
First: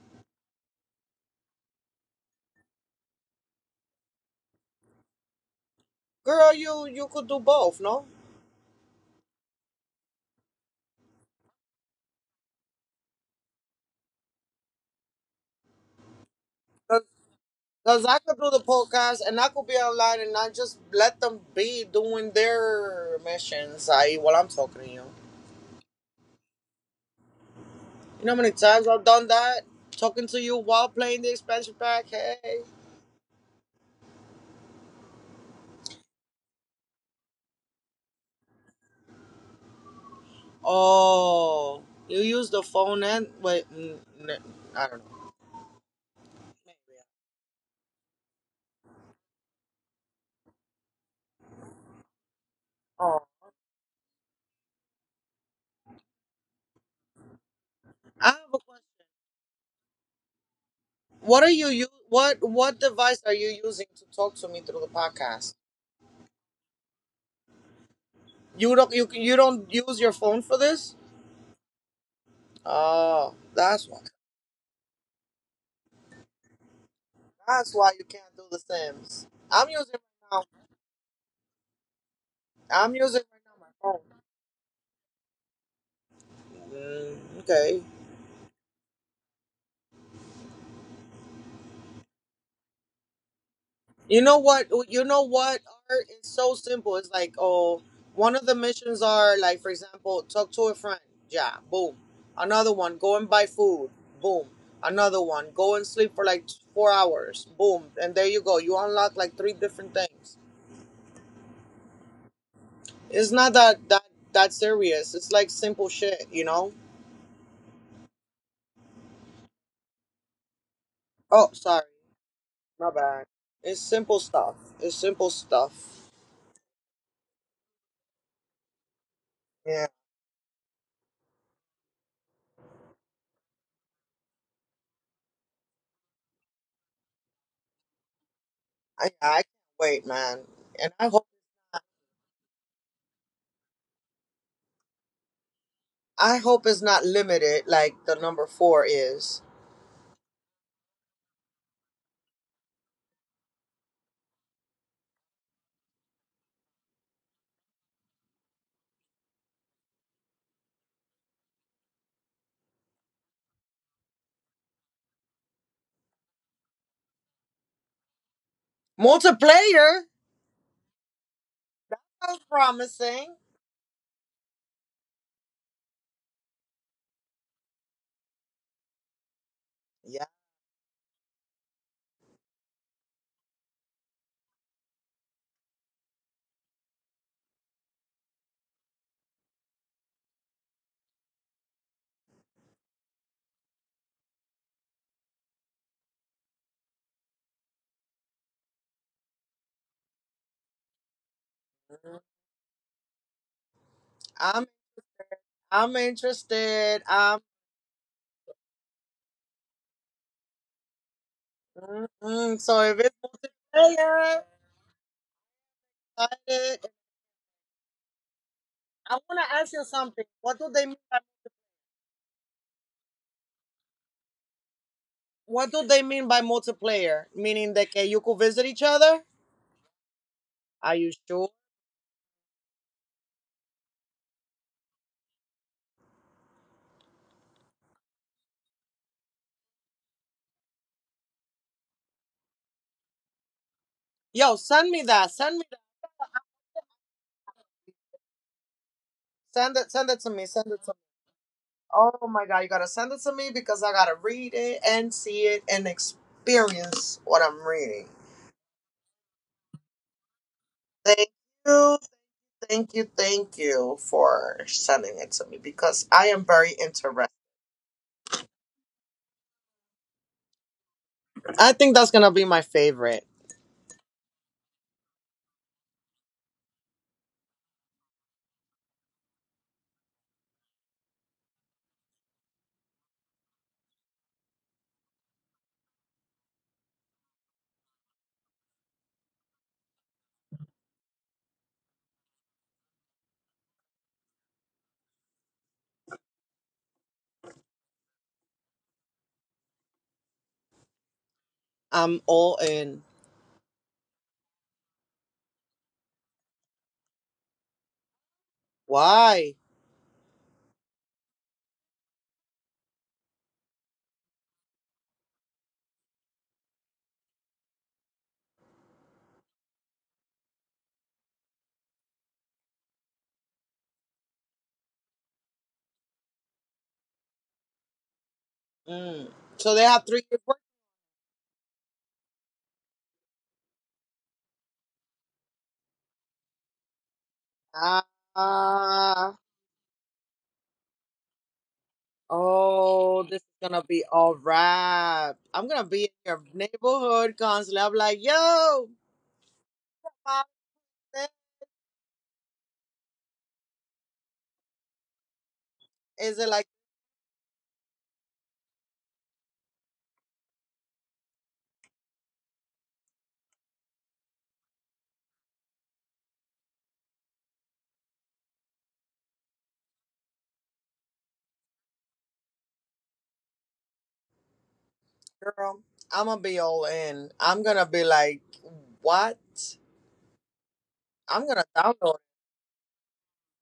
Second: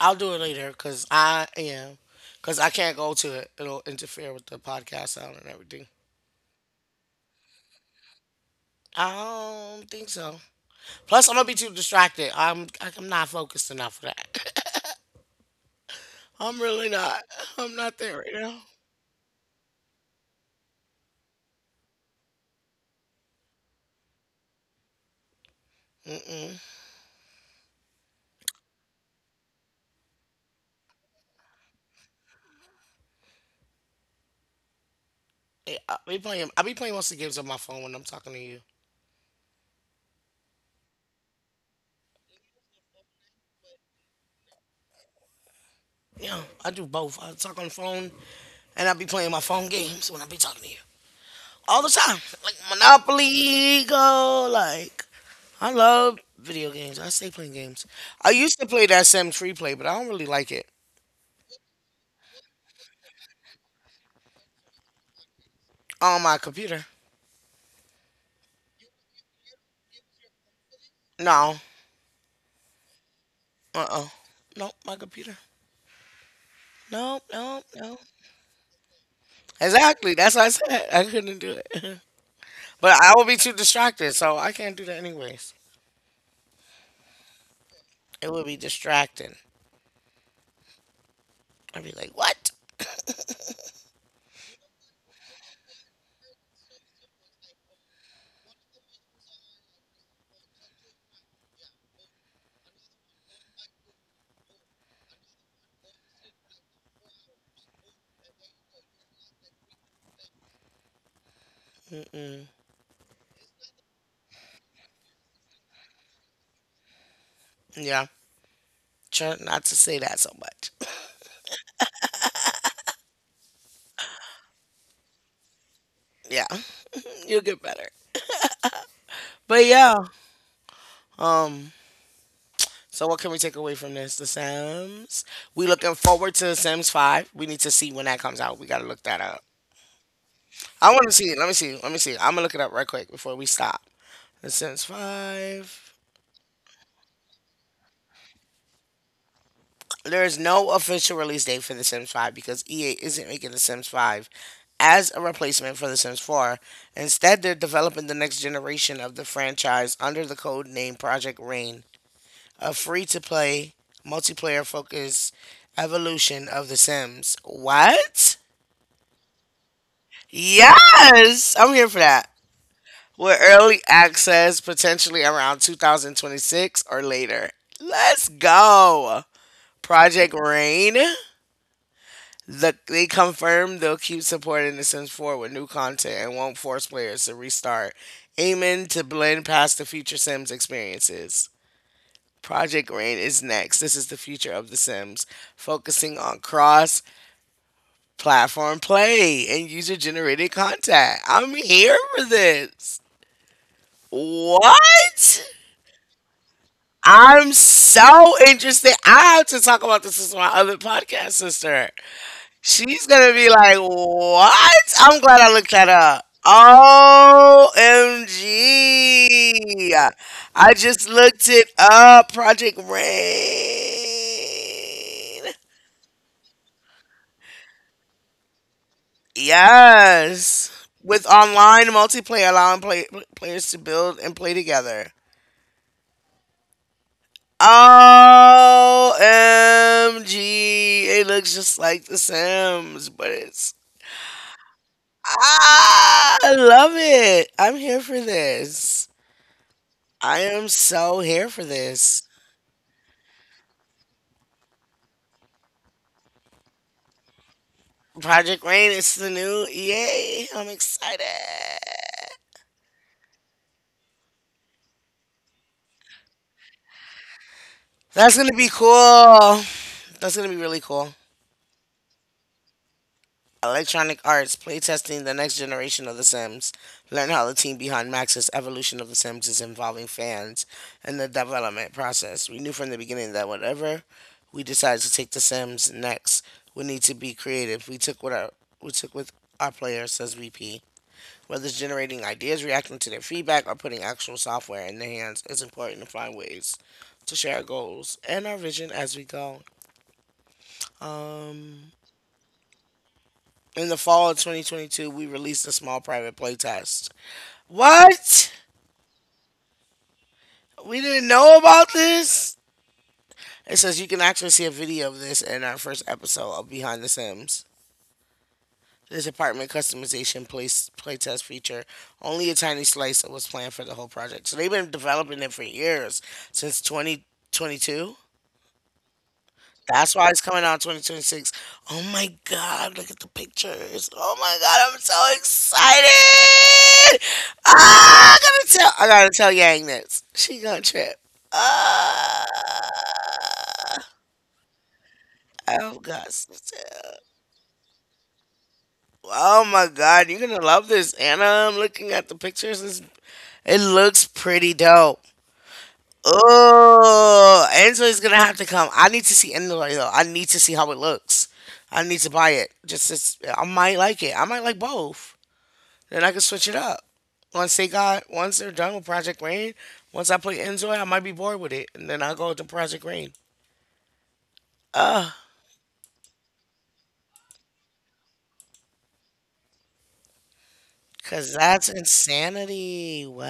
A: I'll do it later because I am. Because I can't go to it. It'll interfere with the podcast sound and everything.
B: Girl, you could do both, no?
A: I don't think so. Plus, I'm gonna be too distracted. I'm not focused enough for that. I'm really not. I'm not
B: Because
A: there
B: I
A: right
B: could do the
A: now.
B: podcast and I could be online, and I just let them be doing their missions, i.e., while I'm talking to you.
A: Mm-mm.
B: You know how many times I've done that? Talking to you while playing the expansion pack, hey.
A: Yeah, I be playing. I be playing most of the games on my phone when I'm talking to you.
B: Oh, you use the phone and wait, I don't know.
A: Yeah, I do both. I talk on the phone, and I be playing my phone games when I be talking to you all the time, like
B: Oh,
A: Monopoly Go. Like I love video games. I stay playing games.
B: I
A: I
B: have a
A: used to play
B: question.
A: that Sims Tree Play, but I don't really like it
B: What device are you using to talk to me through the podcast?
A: on my computer.
B: You don't use your phone for this?
A: No.
B: Oh, that's
A: Uh.
B: why.
A: uh No, my computer. Nope, nope,
B: That's why you
A: no.
B: can't do the Sims.
A: Exactly. That's what I said. I couldn't do it.
B: I'm
A: But I
B: using
A: would
B: right
A: be
B: now
A: too
B: my phone.
A: distracted, so I can't do that anyways.
B: Okay.
A: It would be distracting. I'd be like, what?
B: You know what? Oh, you know what? Art is so simple. It's like, oh, one of the missions are like, for example, talk to a friend. Yeah, boom. Another one, go and buy food. Boom. Another one, go and sleep for like 4 hours. Boom. And there you go. You unlock like three different things.
A: mm
B: It's not that serious. It's like simple shit. You know?
A: Yeah. Try not to say that so much.
B: Oh, sorry, my bad. It's simple stuff. It's simple stuff.
A: Yeah. You'll get better. But
B: Yeah,
A: yeah. Um. So what can we take away from this? The Sims. We looking forward to The Sims Five. We need to see when that comes out. We gotta look
B: I
A: that
B: I can't
A: up.
B: wait, man. And
A: I
B: I
A: want to
B: hope.
A: see. Let me see. Let me see. I'm gonna look it up right quick before we stop. The Sims Five.
B: I hope it's not limited like the number 4 is.
A: There is no official release date for The Sims 5 because EA isn't making The Sims 5 as a replacement for The Sims 4. Instead, they're developing the next generation of the franchise under the code name Project Rain, a free to play, multiplayer focused evolution of The Sims. What?
B: Multiplayer
A: Yes! I'm here for that.
B: sounds promising.
A: With early access potentially around 2026 or later. Let's go!
B: Yeah,
A: Project Rain? They confirmed they'll keep supporting The Sims 4 with new content and won't force players to restart, aiming to blend past the future Sims experiences. Project Rain is next. This is the future of The Sims, focusing on cross platform play and user generated content. I'm here for this.
B: I'm
A: What?
B: I'm interested.
A: I'm so interested. I have to talk about this with my other podcast sister.
B: So if it's
A: She's gonna be like,
B: multiplayer,
A: "What?" I'm glad I looked that up.
B: excited.
A: O M
B: I want to ask you
A: G!
B: something. What do
A: I
B: they mean?
A: just looked it up. Project Rain.
B: What do they mean by multiplayer? Meaning that, okay, you could visit each other? Are
A: Yes.
B: you
A: With
B: sure?
A: online multiplayer allowing players to build and play together. OMG. It looks just like The Sims, but it's.
B: Yo, send me that. Send me that.
A: Ah, I love it. I'm here for this.
B: Send it. Send it to me.
A: I
B: Send
A: am
B: it to me.
A: so here for
B: Oh
A: this.
B: my God, you gotta send it to me because I gotta read it and see it and experience what I'm reading.
A: Project Rain is the new EA. I'm
B: Thank
A: excited.
B: you, thank you, thank you for sending it to me because I am very interested.
A: That's gonna be cool. That's gonna be really cool.
B: I think that's gonna be my favorite.
A: Electronic Arts playtesting the next generation of The Sims. Learn how the team behind Max's evolution of The Sims is involving fans in the development process. We knew from the beginning that whatever we decided to take The Sims next would need to be creative. We took with our players, says VP. Whether it's generating ideas, reacting to their feedback, or putting actual software in their hands, it's important to find ways to share our goals and our vision as we go. Um,
B: I'm all in.
A: in the fall of 2022, we released a small private playtest. What?
B: Why?
A: We didn't know about this? It says you can actually see a video of this in our first episode of Behind the Sims. This apartment customization place playtest feature, only a tiny slice was planned for the whole project. So they've been developing it for years, since 2022.
B: Mm. So they have three
A: That's why it's
B: different.
A: coming out 2026. Oh my god, look at the pictures. Oh my god, I'm so excited.
B: Ah,
A: Ah, I
B: ah.
A: gotta tell Yang this. She gonna trip. Ah,
B: Oh, this is gonna be all right. I'm gonna be in
A: I've got
B: your
A: to tell.
B: neighborhood constantly. I'm like, yo,
A: Oh my god, you're gonna love this, Anna. I'm looking at the pictures. It looks pretty dope.
B: is it like?
A: Oh, Enzo is gonna have to come. I need to see Enzo though. I need to see how it looks. I need to buy it. Just I might like it. I might like both. Then I can switch it up. Once they're done with Project Rain, once I play Enzo, I might be bored with it, and then I'll go to Project Rain. Ugh,
B: Girl, I'm gonna be all in. I'm gonna be like, what? I'm gonna
A: cause that's
B: download.
A: insanity. What?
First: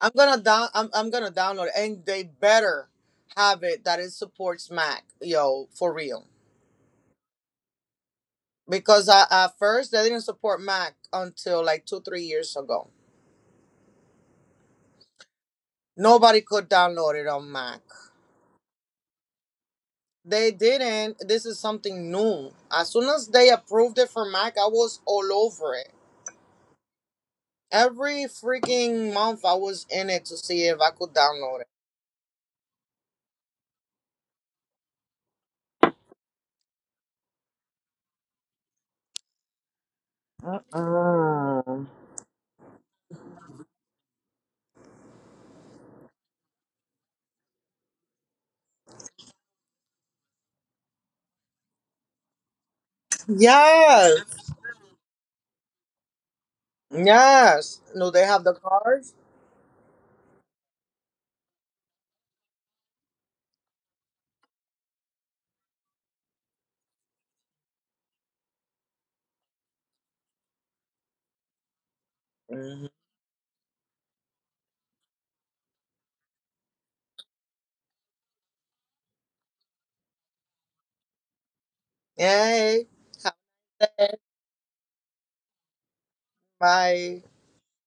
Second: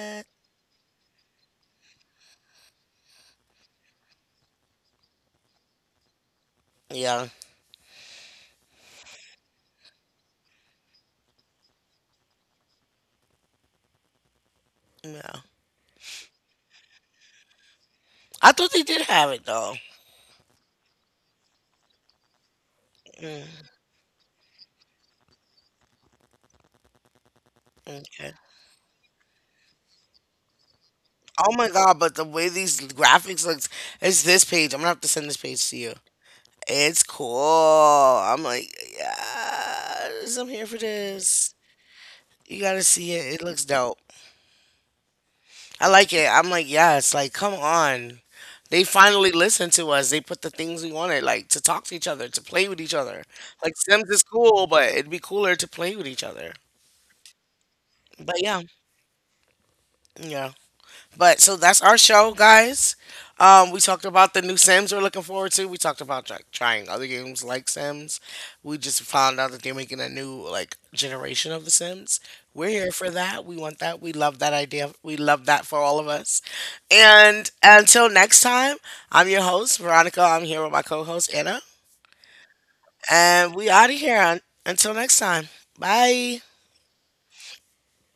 B: I'm gonna download, and they better have it that it supports Mac, yo, for real.
A: Yeah,
B: Because at first they didn't support Mac until like two, 3 years ago.
A: yeah.
B: Nobody could download it on Mac.
A: I thought they did have it though.
B: They didn't. This is something new. As soon as
A: Mm,
B: they approved it for Mac, I was all over it. Every
A: okay.
B: freaking month, I was in it to see if I could
A: Oh
B: download it.
A: my god, but the way these graphics looks, it's this page. I'm gonna have to send this page to you. It's cool. I'm like, yes, I'm here for this.
B: Mm.
A: You gotta see it. It looks dope. I like it. I'm like, yes, like, come on. They finally listened to us. They put the things we wanted, like to talk to each other, to play with each other. Like Sims is
B: Yes.
A: cool, but it'd be cooler to play with each other.
B: Yes. No, they
A: But
B: have the cars.
A: yeah. But so that's our show, guys. We talked about the new Sims we're looking forward to. We talked about trying other games like Sims. We just found out that they're making a new like generation of the Sims. We're
B: Mm-hmm.
A: here for that. We want that. We love that idea. We love that for all of us. And until next time, I'm your host Veronica. I'm here with my co-host Anna,
B: Hey.
A: and we out of here. Until next time, bye.
B: Hi.